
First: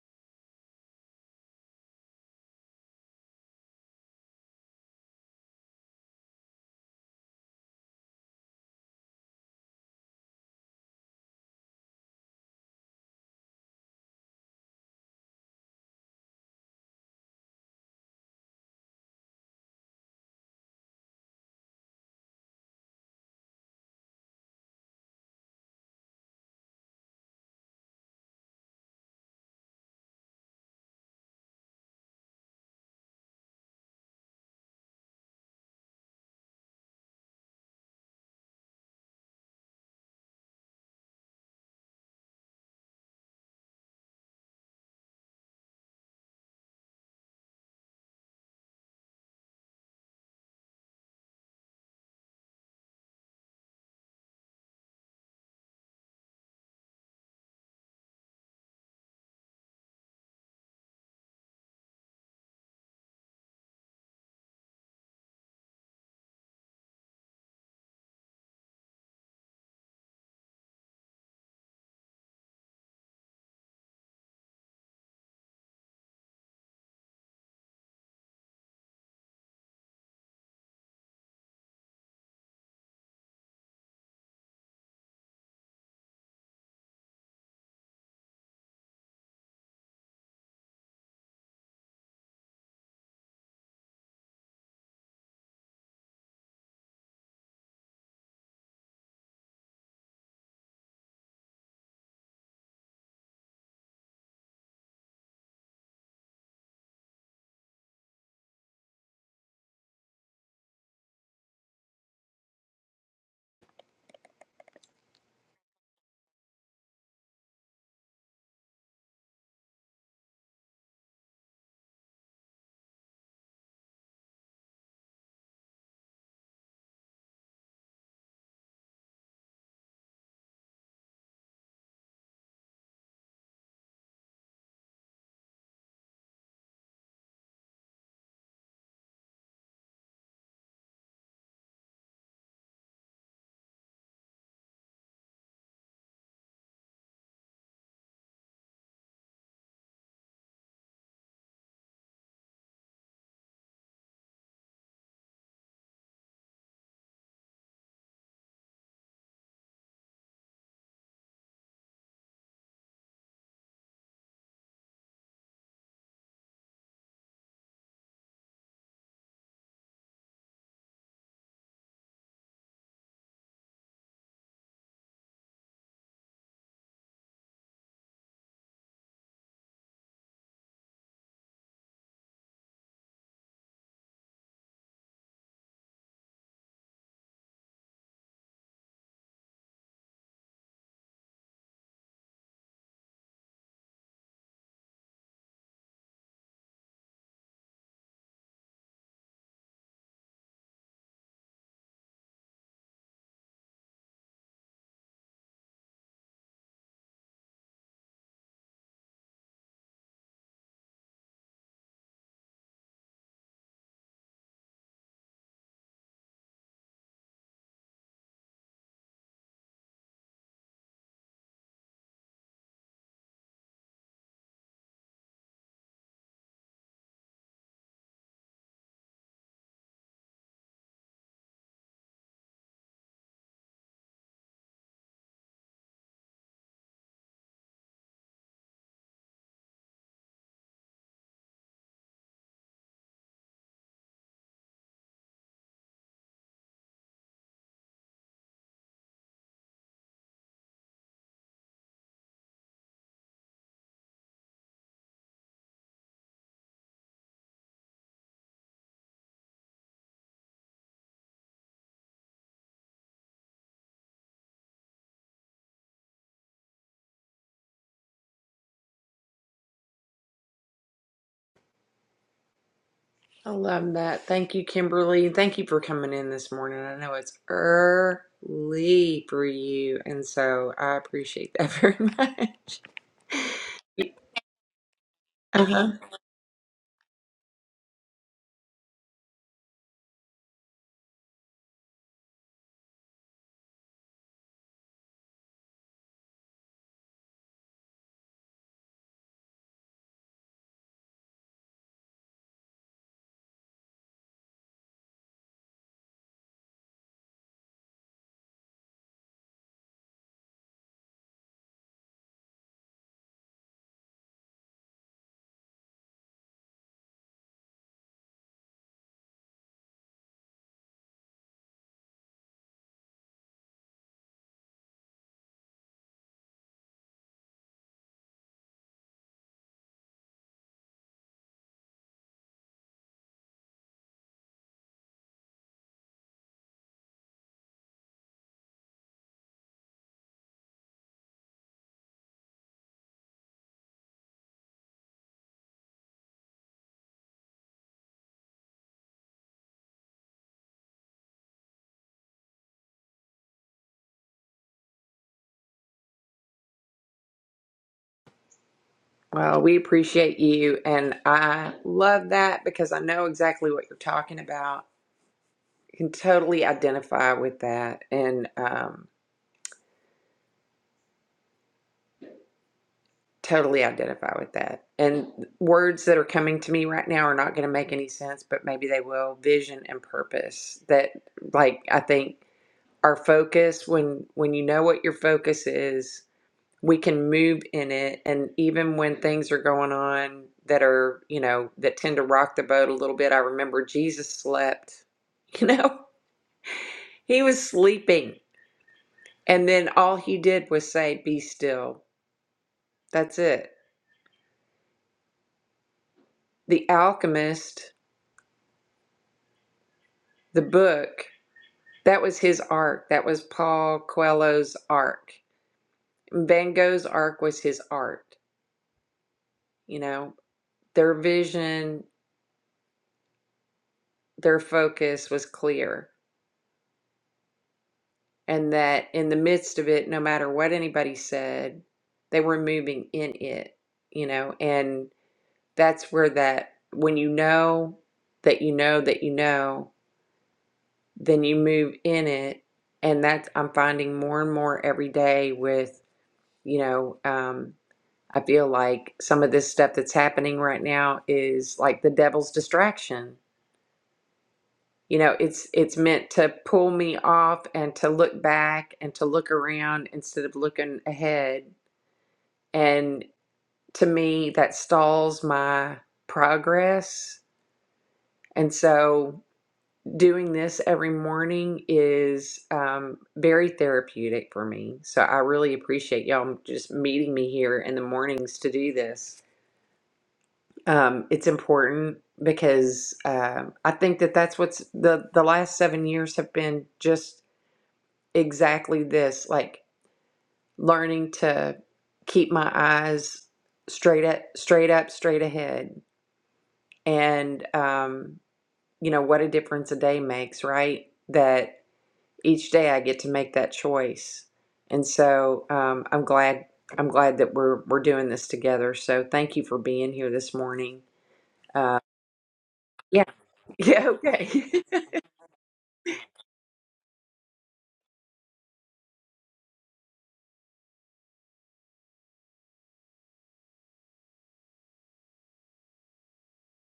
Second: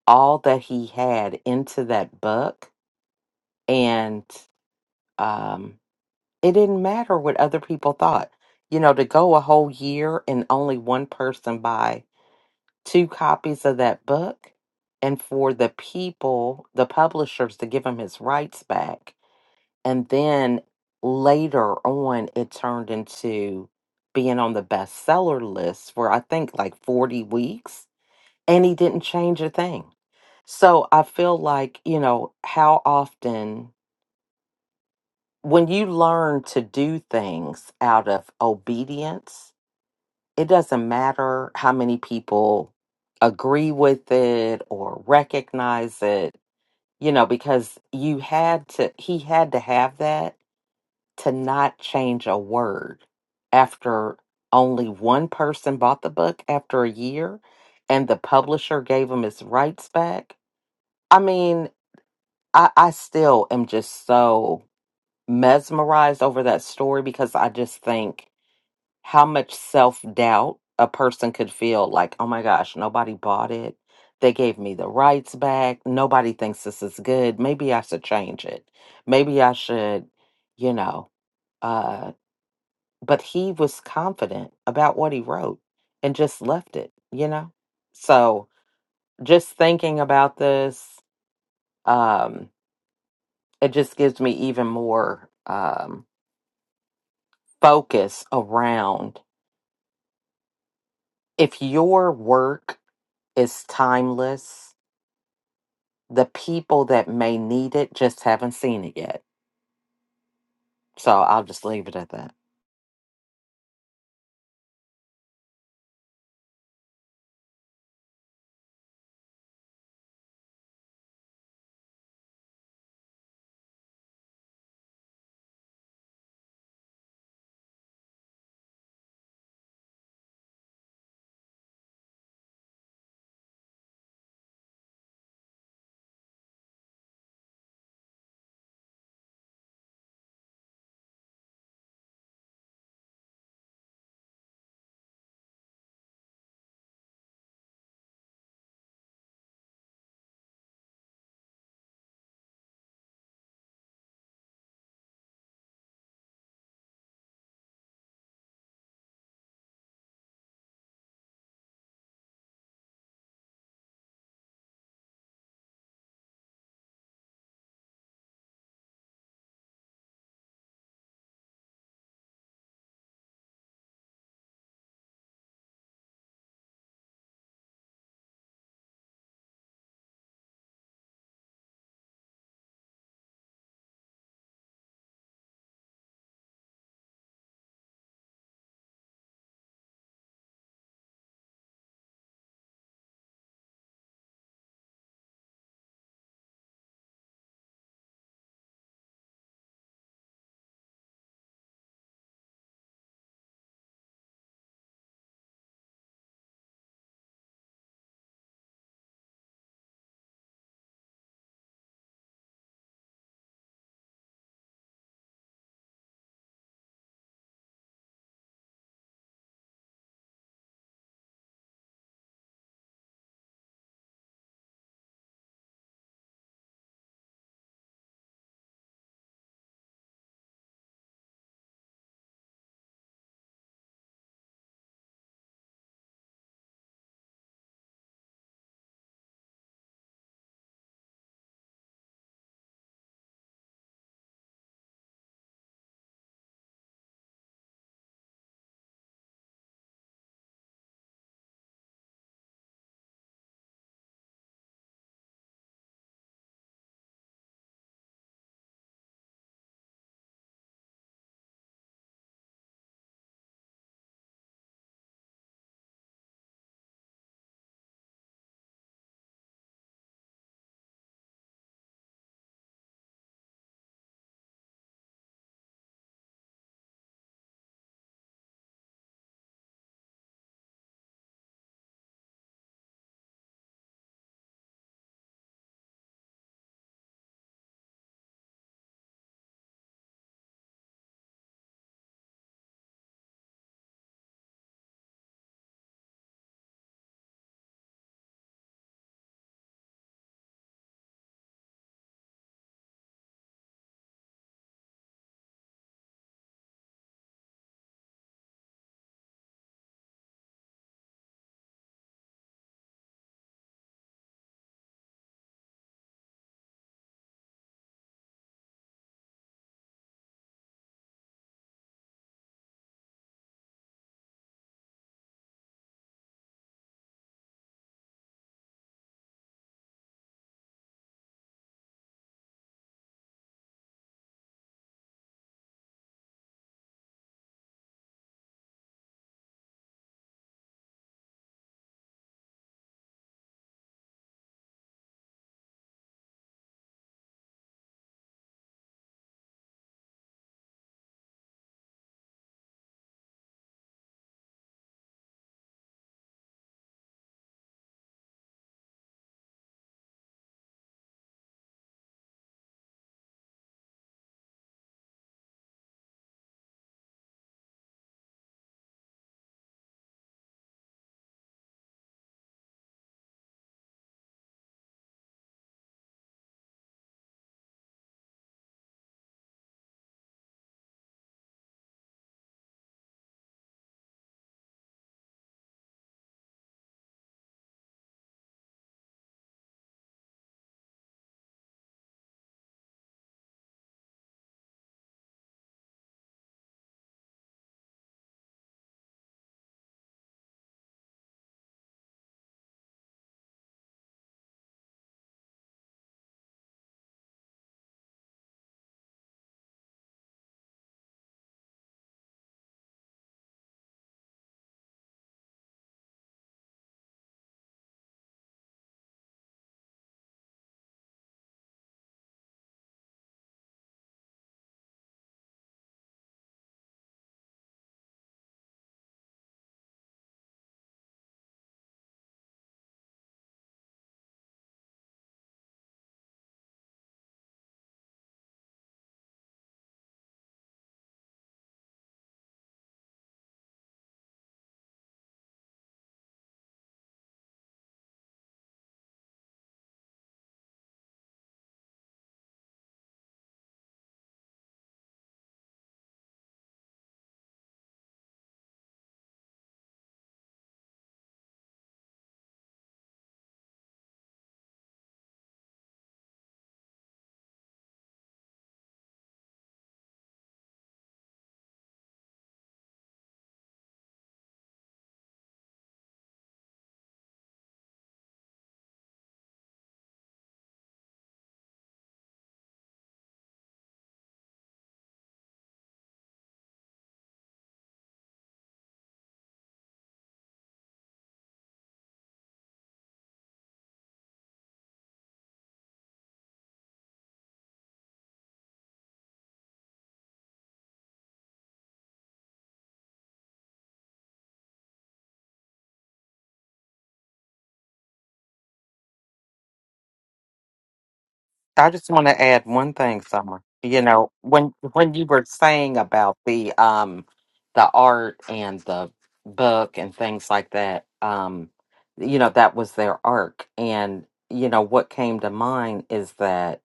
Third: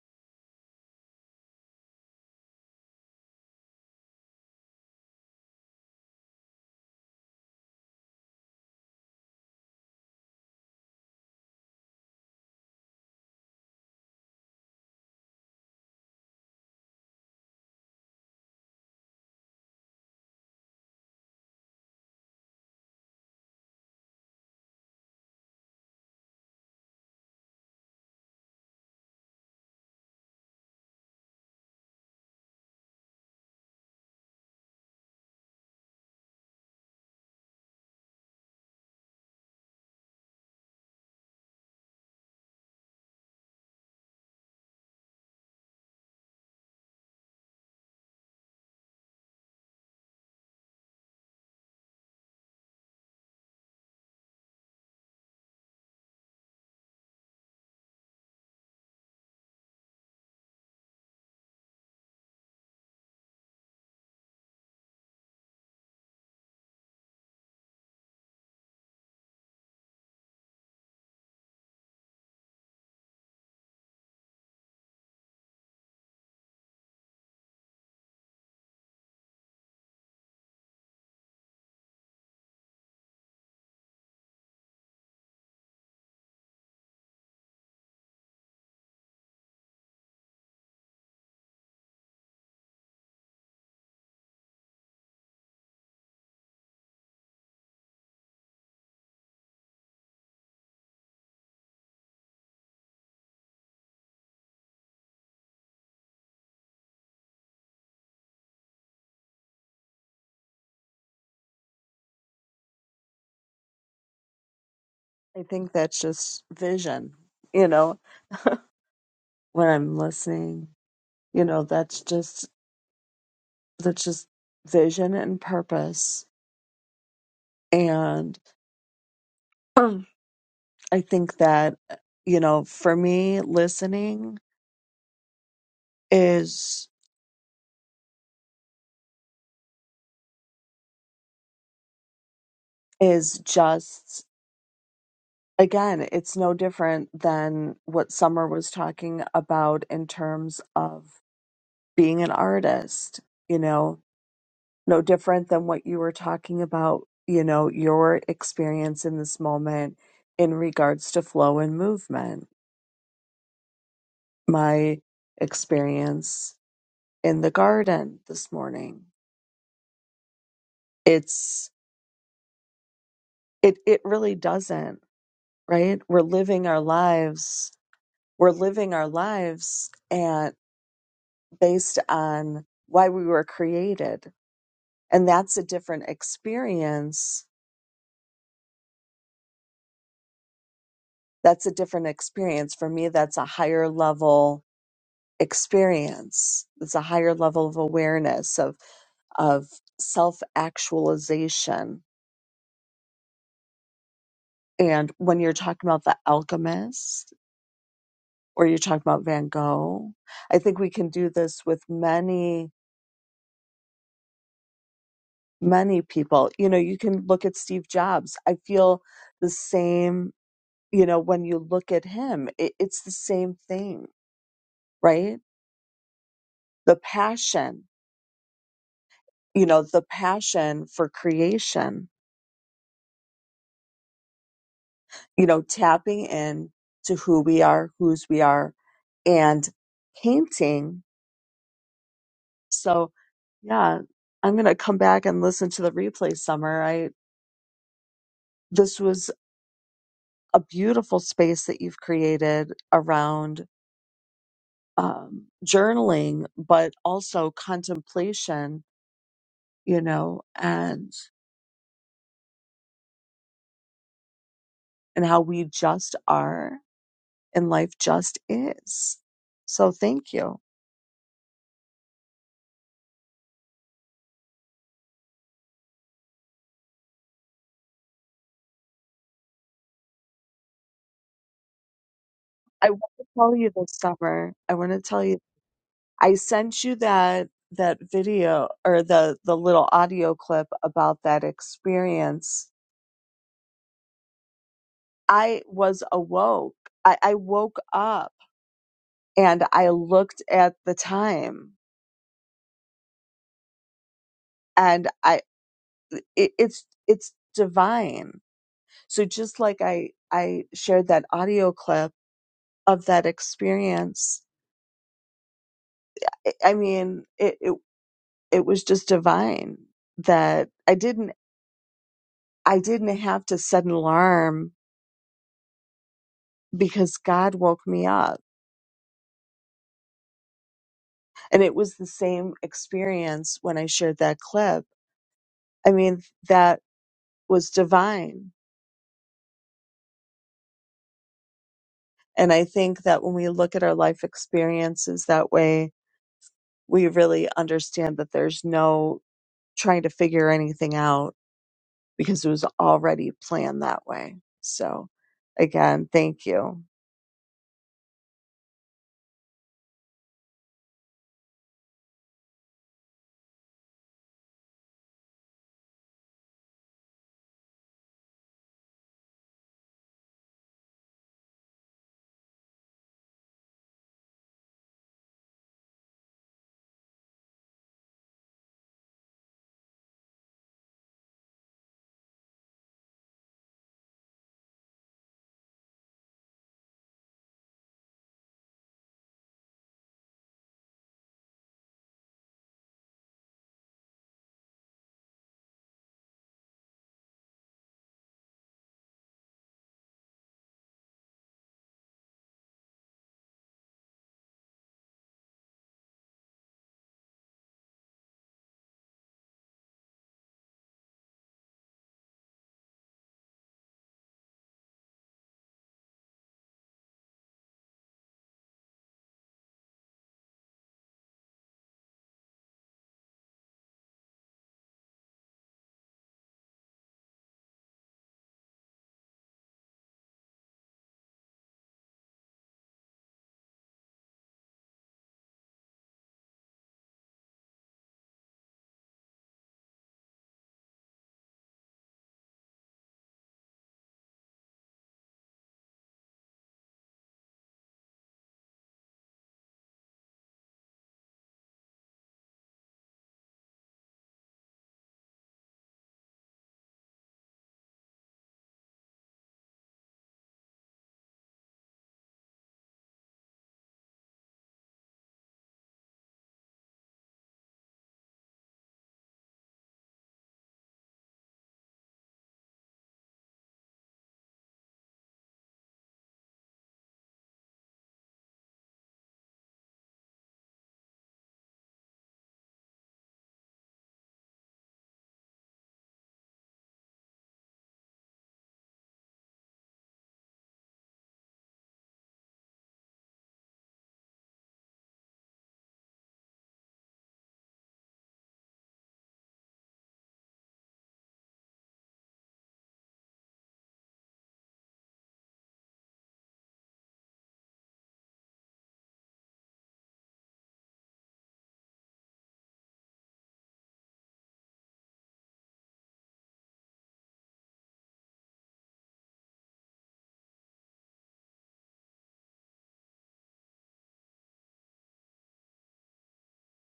[SPEAKER 2] all that he had into that book, and um, it didn't matter what other people thought. You know, to go a whole year and only one person buy two copies of that book and for the people, the publishers, to give him his rights back. And then later on, it turned into being on the bestseller list for I think like 40 weeks, and he didn't change a thing. So I feel like, you know, how often when you learn to do things out of obedience it doesn't matter how many people agree with it or recognize it, you know, because you had to, he had to have that to not change a word after only one person bought the book after a year and the publisher gave him his rights back. I mean, I, I still am just so mesmerized over that story because I just think how much self doubt a person could feel like, oh my gosh, nobody bought it. They gave me the rights back. Nobody thinks this is good. Maybe I should change it. Maybe I should, you know. Uh, but he was confident about what he wrote and just left it, you know? So just thinking about this, um, it just gives me even more um, focus around if your work is timeless the people that may need it just haven't seen it yet. So I'll just leave it at that.
[SPEAKER 3] i think that's just vision you know when i'm listening you know that's just that's just vision and purpose. And um, I think that, uh, you know, for me, listening is, is just, again, it's no different than what Summer was talking about in terms of being an artist, you know, no different than what you were talking about, you know, your experience in this moment in regards to flow and movement. My experience in the garden this morning. It's it it really doesn't, right? We're living our lives, we're living our lives and based on why we were created. And that's a different experience. That's a different experience. For me, that's a higher level experience. It's a higher level of awareness of of self actualization. And when you're talking about the alchemist, or you're talking about Van Gogh. I think we can do this with many, many people. You know, you can look at Steve Jobs. I feel the same, you know, when you look at him, it, it's the same thing, right? The passion, you know, the passion for creation, you know, tapping in to who we are, whose we are, and painting. So, yeah, I'm going to come back and listen to the replay summer. I, this was a beautiful space that you've created around um, journaling, but also contemplation, you know, and and how we just are and life just is. So thank you.
[SPEAKER 1] i love that thank you kimberly thank you for coming in this morning i know it's early for you and so i appreciate that very much
[SPEAKER 3] I want to tell you this summer. I want to tell you.
[SPEAKER 1] uh-huh
[SPEAKER 3] I sent you that that video or the the little audio clip about that experience. I was awoke. I, I woke up and I looked at the time and i it, it's it's divine so just like i i shared that audio clip of that experience i, I mean it, it it was just divine that i didn't i didn't have to set an alarm because god woke me up and it was the same experience when i shared that clip i mean that was divine and i think that when we look at our life experiences that way we really understand that there's no trying to figure anything out because it was already planned that way. So, again, thank you.
[SPEAKER 1] Well, we appreciate you, and I love that because I know exactly what you're talking about. I Can totally identify with that, and um, totally identify with that. And words that are coming to me right now are not going to make any sense, but maybe they will. Vision and purpose. That, like, I think our focus when when you know what your focus is we can move in it and even when things are going on that are you know that tend to rock the boat a little bit i remember jesus slept you know he was sleeping and then all he did was say be still that's it the alchemist the book that was his arc that was paul coelho's arc van gogh's arc was his art you know their vision their focus was clear and that in the midst of it, no matter what anybody said, they were moving in it, you know, and that's where that when you know that you know that you know, then you move in it, and that's I'm finding more and more every day with you know, um, I feel like some of this stuff that's happening right now is like the devil's distraction You know, it's it's meant to pull me off and to look back and to look around instead of looking ahead. And to me, that stalls my progress. And so doing this every morning is um, very therapeutic for me. So I really appreciate y'all just meeting me here in the mornings to do this. Um, it's important because um I think that that's what's the the last seven years have been just exactly this, like learning to keep my eyes straight up, straight up, straight ahead. And, um, you know, what a difference a day makes, right? That each day I get to make that choice. And so, um, I'm glad, I'm glad that we're, we're doing this together. So thank you for being here this morning.
[SPEAKER 2] I
[SPEAKER 1] Uh,
[SPEAKER 2] just want to add one thing,
[SPEAKER 1] yeah.
[SPEAKER 2] Summer. You
[SPEAKER 1] Yeah.
[SPEAKER 2] know, when
[SPEAKER 1] Okay.
[SPEAKER 2] when you were saying about the um the art and the book and things like that, um, you know, that was their arc. And, you know, what came to mind is that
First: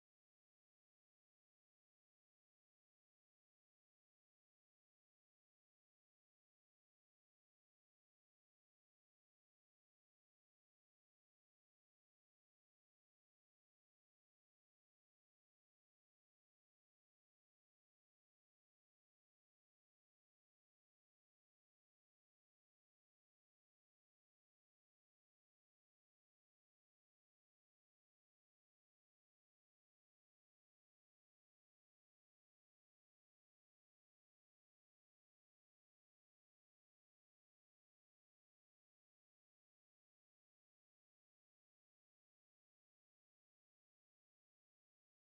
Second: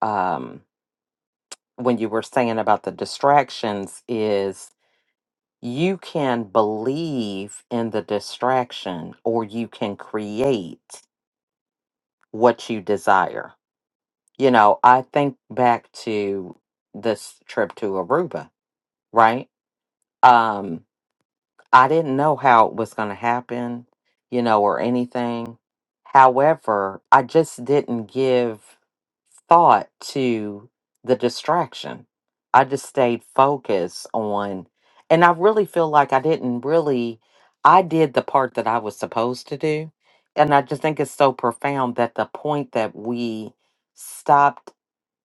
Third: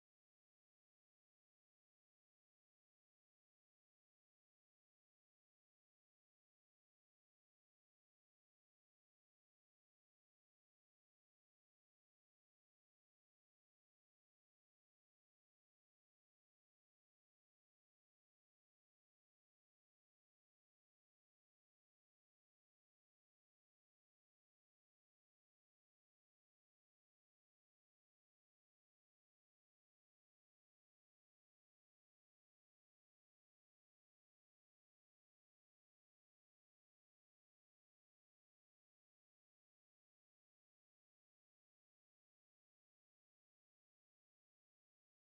[SPEAKER 2] um when you were saying about the distractions is you can believe in the distraction or you can create what you desire. You know, I think back to this trip to Aruba, right? Um, I didn't know how it was going to happen, you know, or anything. However, I just didn't give thought to the distraction. I just stayed focused on, and I really feel like I didn't really, I did the part that I was supposed to do. And I just think it's so profound that the point that we stopped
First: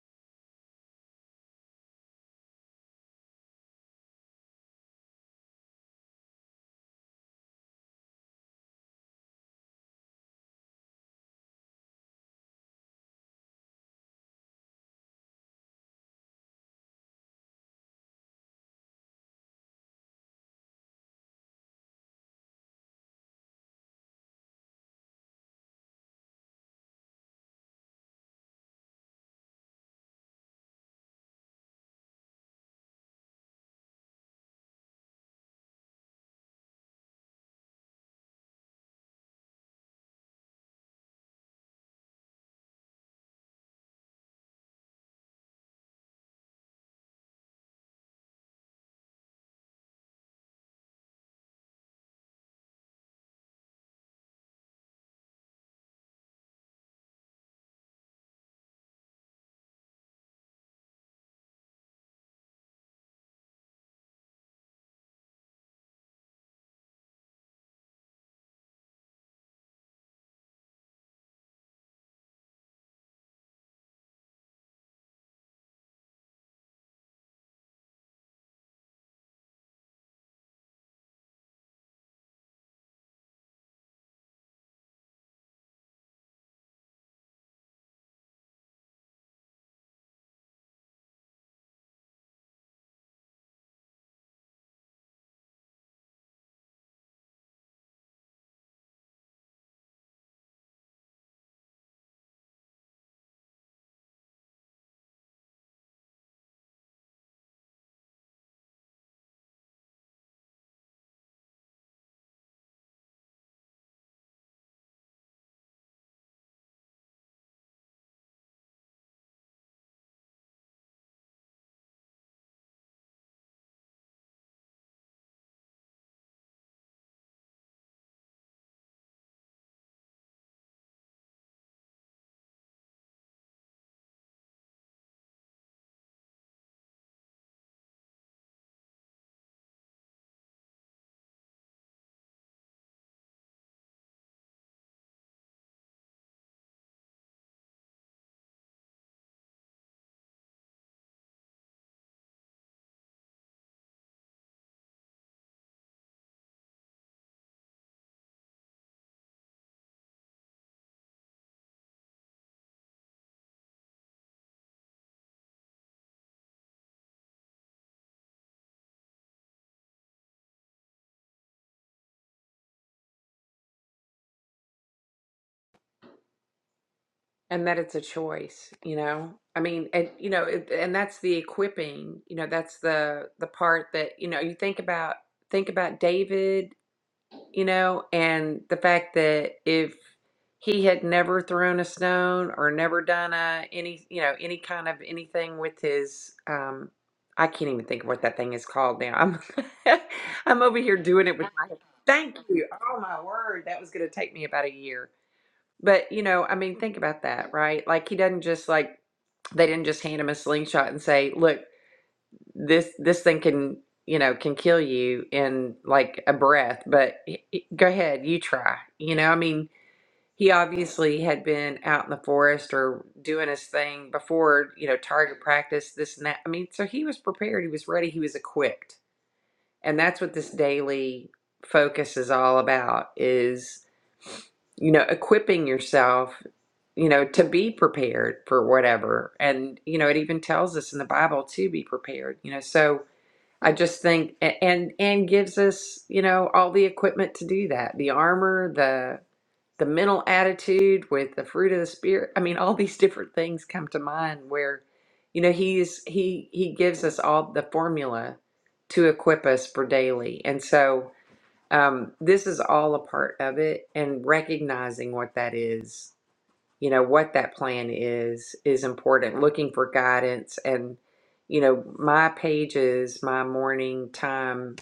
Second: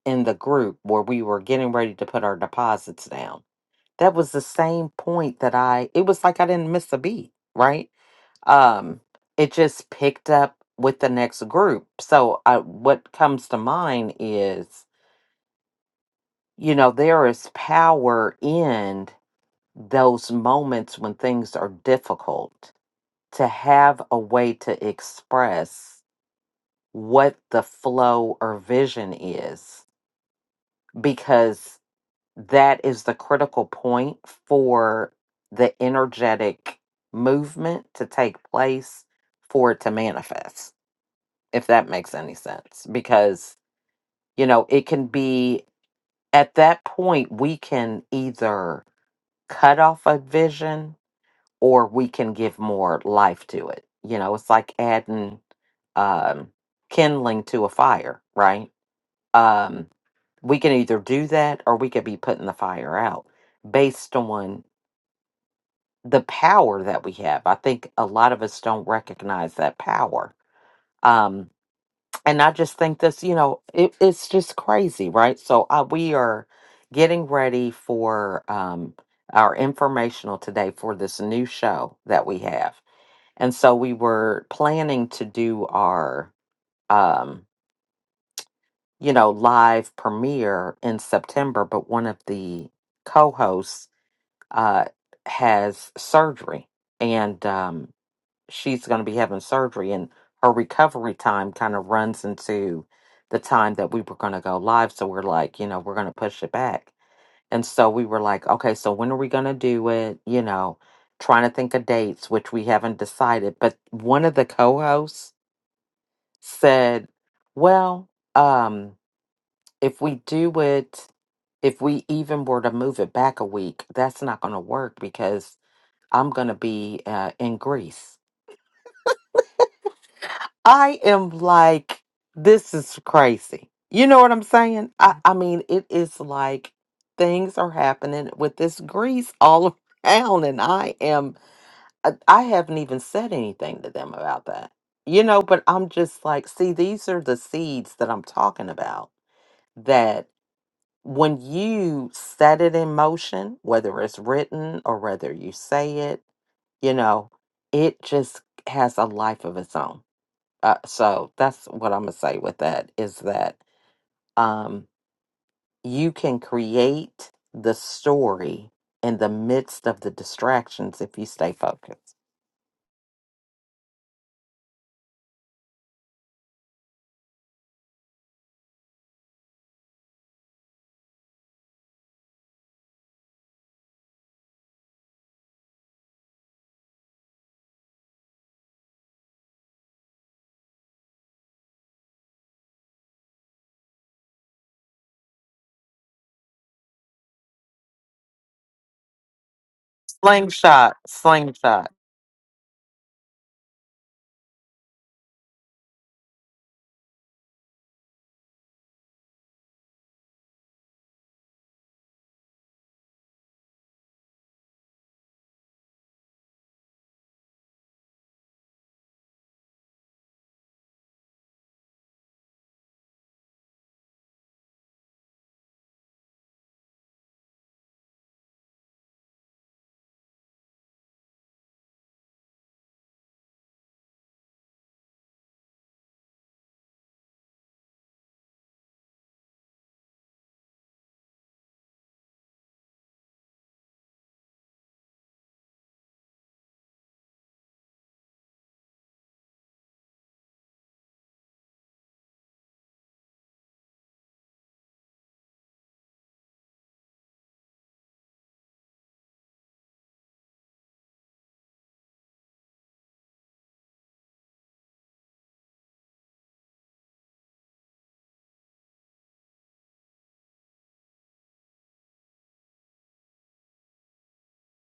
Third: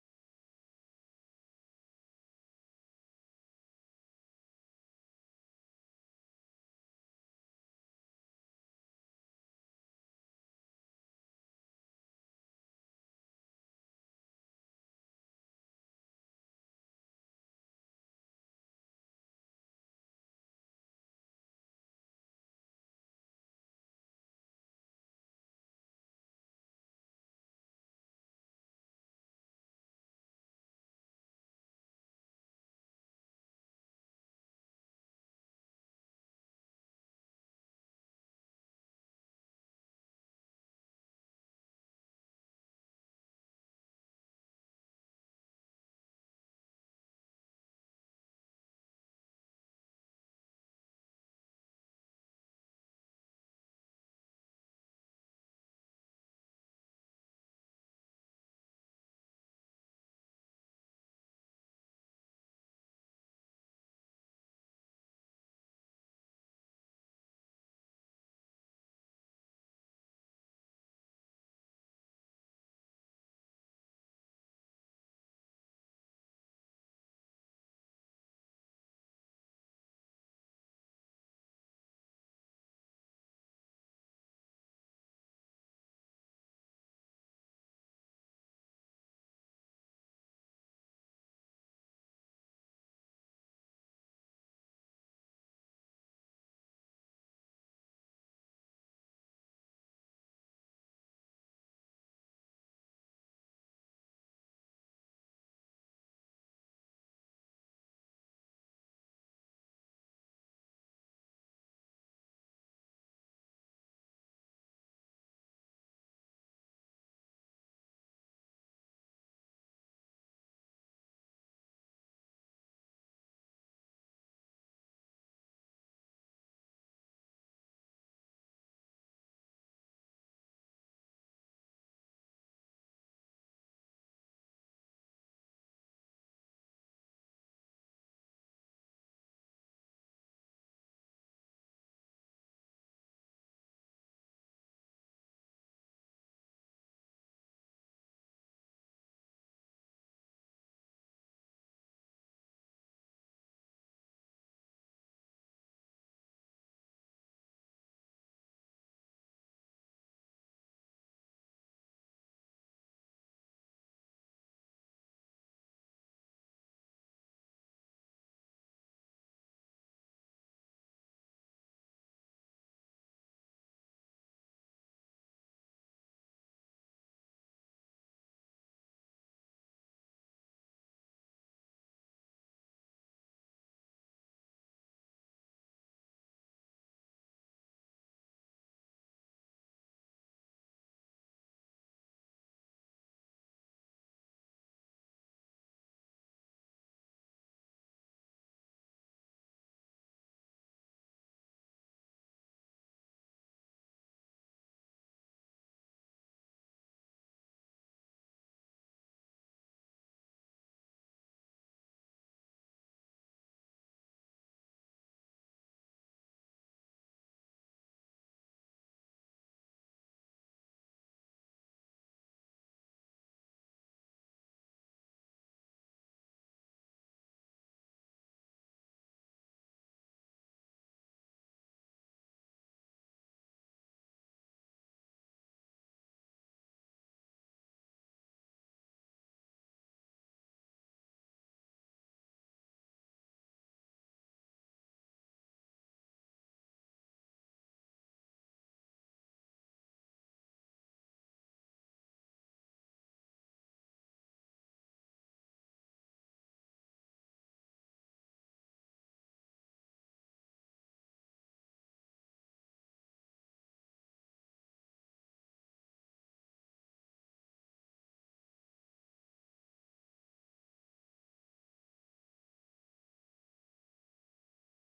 [SPEAKER 2] in the group where we were getting ready to put our deposits down, that was the same point that I, it was like I didn't miss a beat, right? Um, it just picked up with the next group. So I, what comes to mind is you know, there is power in those moments when things are difficult to have a way to express what the flow or vision is, because that is the critical point for the energetic movement to take place for it to manifest, if that makes any sense. Because, you know, it can be at that point, we can either cut off a vision or we can give more life to it. You know, it's like adding um, kindling to a fire, right? Um, we can either do that or we could be putting the fire out based on the power that we have. I think a lot of us don't recognize that power. Um, and I just think this, you know, it, it's just crazy, right? So uh, we are getting ready for um, our informational today for this new show that we have, and so we were planning to do our, um, you know, live premiere in September, but one of the co-hosts uh, has surgery, and um, she's going to be having surgery and her recovery time kind of runs into the time that we were going to go live so we're like you know we're going to push it back and so we were like okay so when are we going to do it you know trying to think of dates which we haven't decided but one of the co-hosts said well um if we do it if we even were to move it back a week that's not going to work because i'm going to be uh, in greece I am like, this is crazy. You know what I'm saying? I, I mean, it is like things are happening with this grease all around, and I am, I, I haven't even said anything to them about that. You know, but I'm just like, see, these are the seeds that I'm talking about that when you set it in motion, whether it's written or whether you say it, you know, it just has a life of its own uh, so that's what I'm gonna say with that is that um, you can create the story in the midst of the distractions if you stay focused.
[SPEAKER 1] and that it's a choice you know i mean and you know it, and that's the equipping you know that's the the part that you know you think about think about david you know and the fact that if he had never thrown a stone or never done a any you know any kind of anything with his um i can't even think of what that thing is called now i'm i'm over
[SPEAKER 2] Slingshot,
[SPEAKER 1] here doing it with my
[SPEAKER 2] slingshot.
[SPEAKER 1] thank you oh my word that was going to take me about a year but, you know, I mean, think about that, right? Like he doesn't just like they didn't just hand him a slingshot and say, "Look, this this thing can, you know, can kill you in like a breath, but y- y- go ahead, you try." You know, I mean, he obviously had been out in the forest or doing his thing before, you know, target practice, this and that. I mean, so he was prepared, he was ready, he was equipped and that's what this daily focus is all about is, you know, equipping yourself, you know, to be prepared for whatever. And, you know, it even tells us in the Bible to be prepared, you know. So I just think a- and and gives us, you know, all the equipment to do that. The armor, the the mental attitude with the fruit of the spirit i mean all these different things come to mind where you know he's he he gives us all the formula to equip us for daily and so um this is all a part of it and recognizing what that is you know what that plan is is important looking for guidance and you know my pages my morning time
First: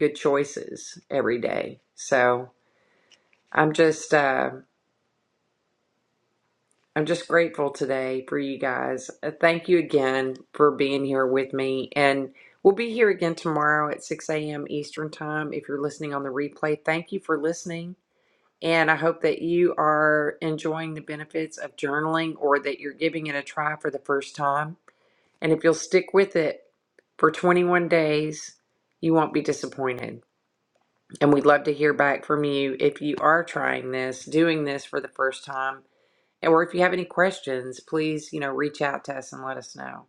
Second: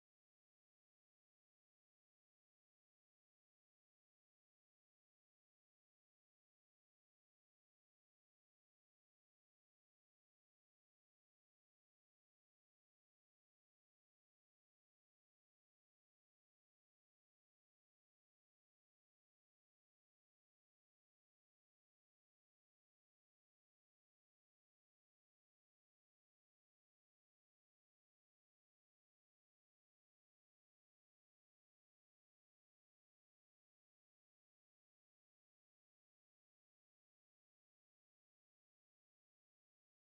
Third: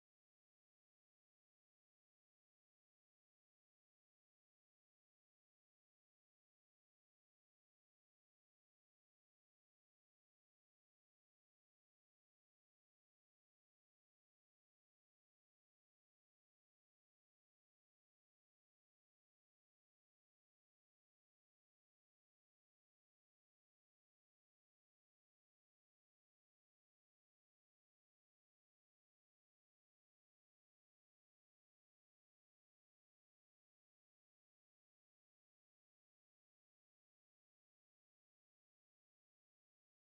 [SPEAKER 1] good choices every day so i'm just uh I'm just grateful today for you guys. Uh, Thank you again for being here with me. And we'll be here again tomorrow at 6 a.m. Eastern Time. If you're listening on the replay, thank you for listening. And I hope that you are enjoying the benefits of journaling or that you're giving it a try for the first time. And if you'll stick with it for 21 days, you won't be disappointed. And we'd love to hear back from you if you are trying this, doing this for the first time or if you have any questions, please, you know, reach out to us and let us know.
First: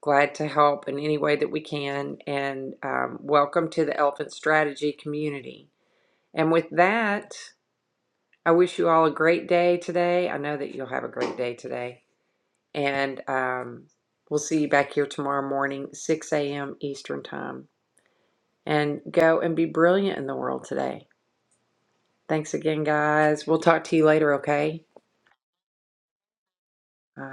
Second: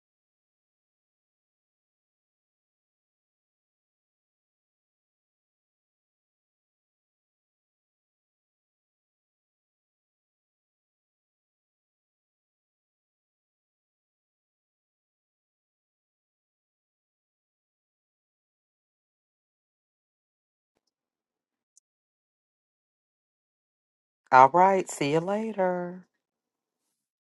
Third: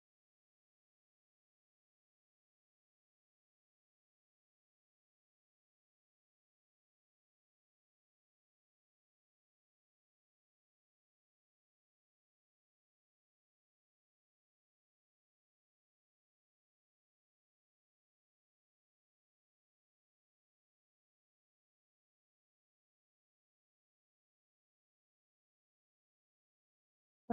[SPEAKER 1] Glad to help in any way that we can. And um, welcome to the Elephant Strategy community. And with that, I wish you all a great day today. I know that you'll have a great day today. And um, we'll see you back here tomorrow morning, 6 a.m. Eastern Time. And go and be brilliant in the world today. Thanks again, guys. We'll talk to you later,
[SPEAKER 2] All
[SPEAKER 1] okay?
[SPEAKER 2] right, see you later. Bye.
[SPEAKER 1] Bye.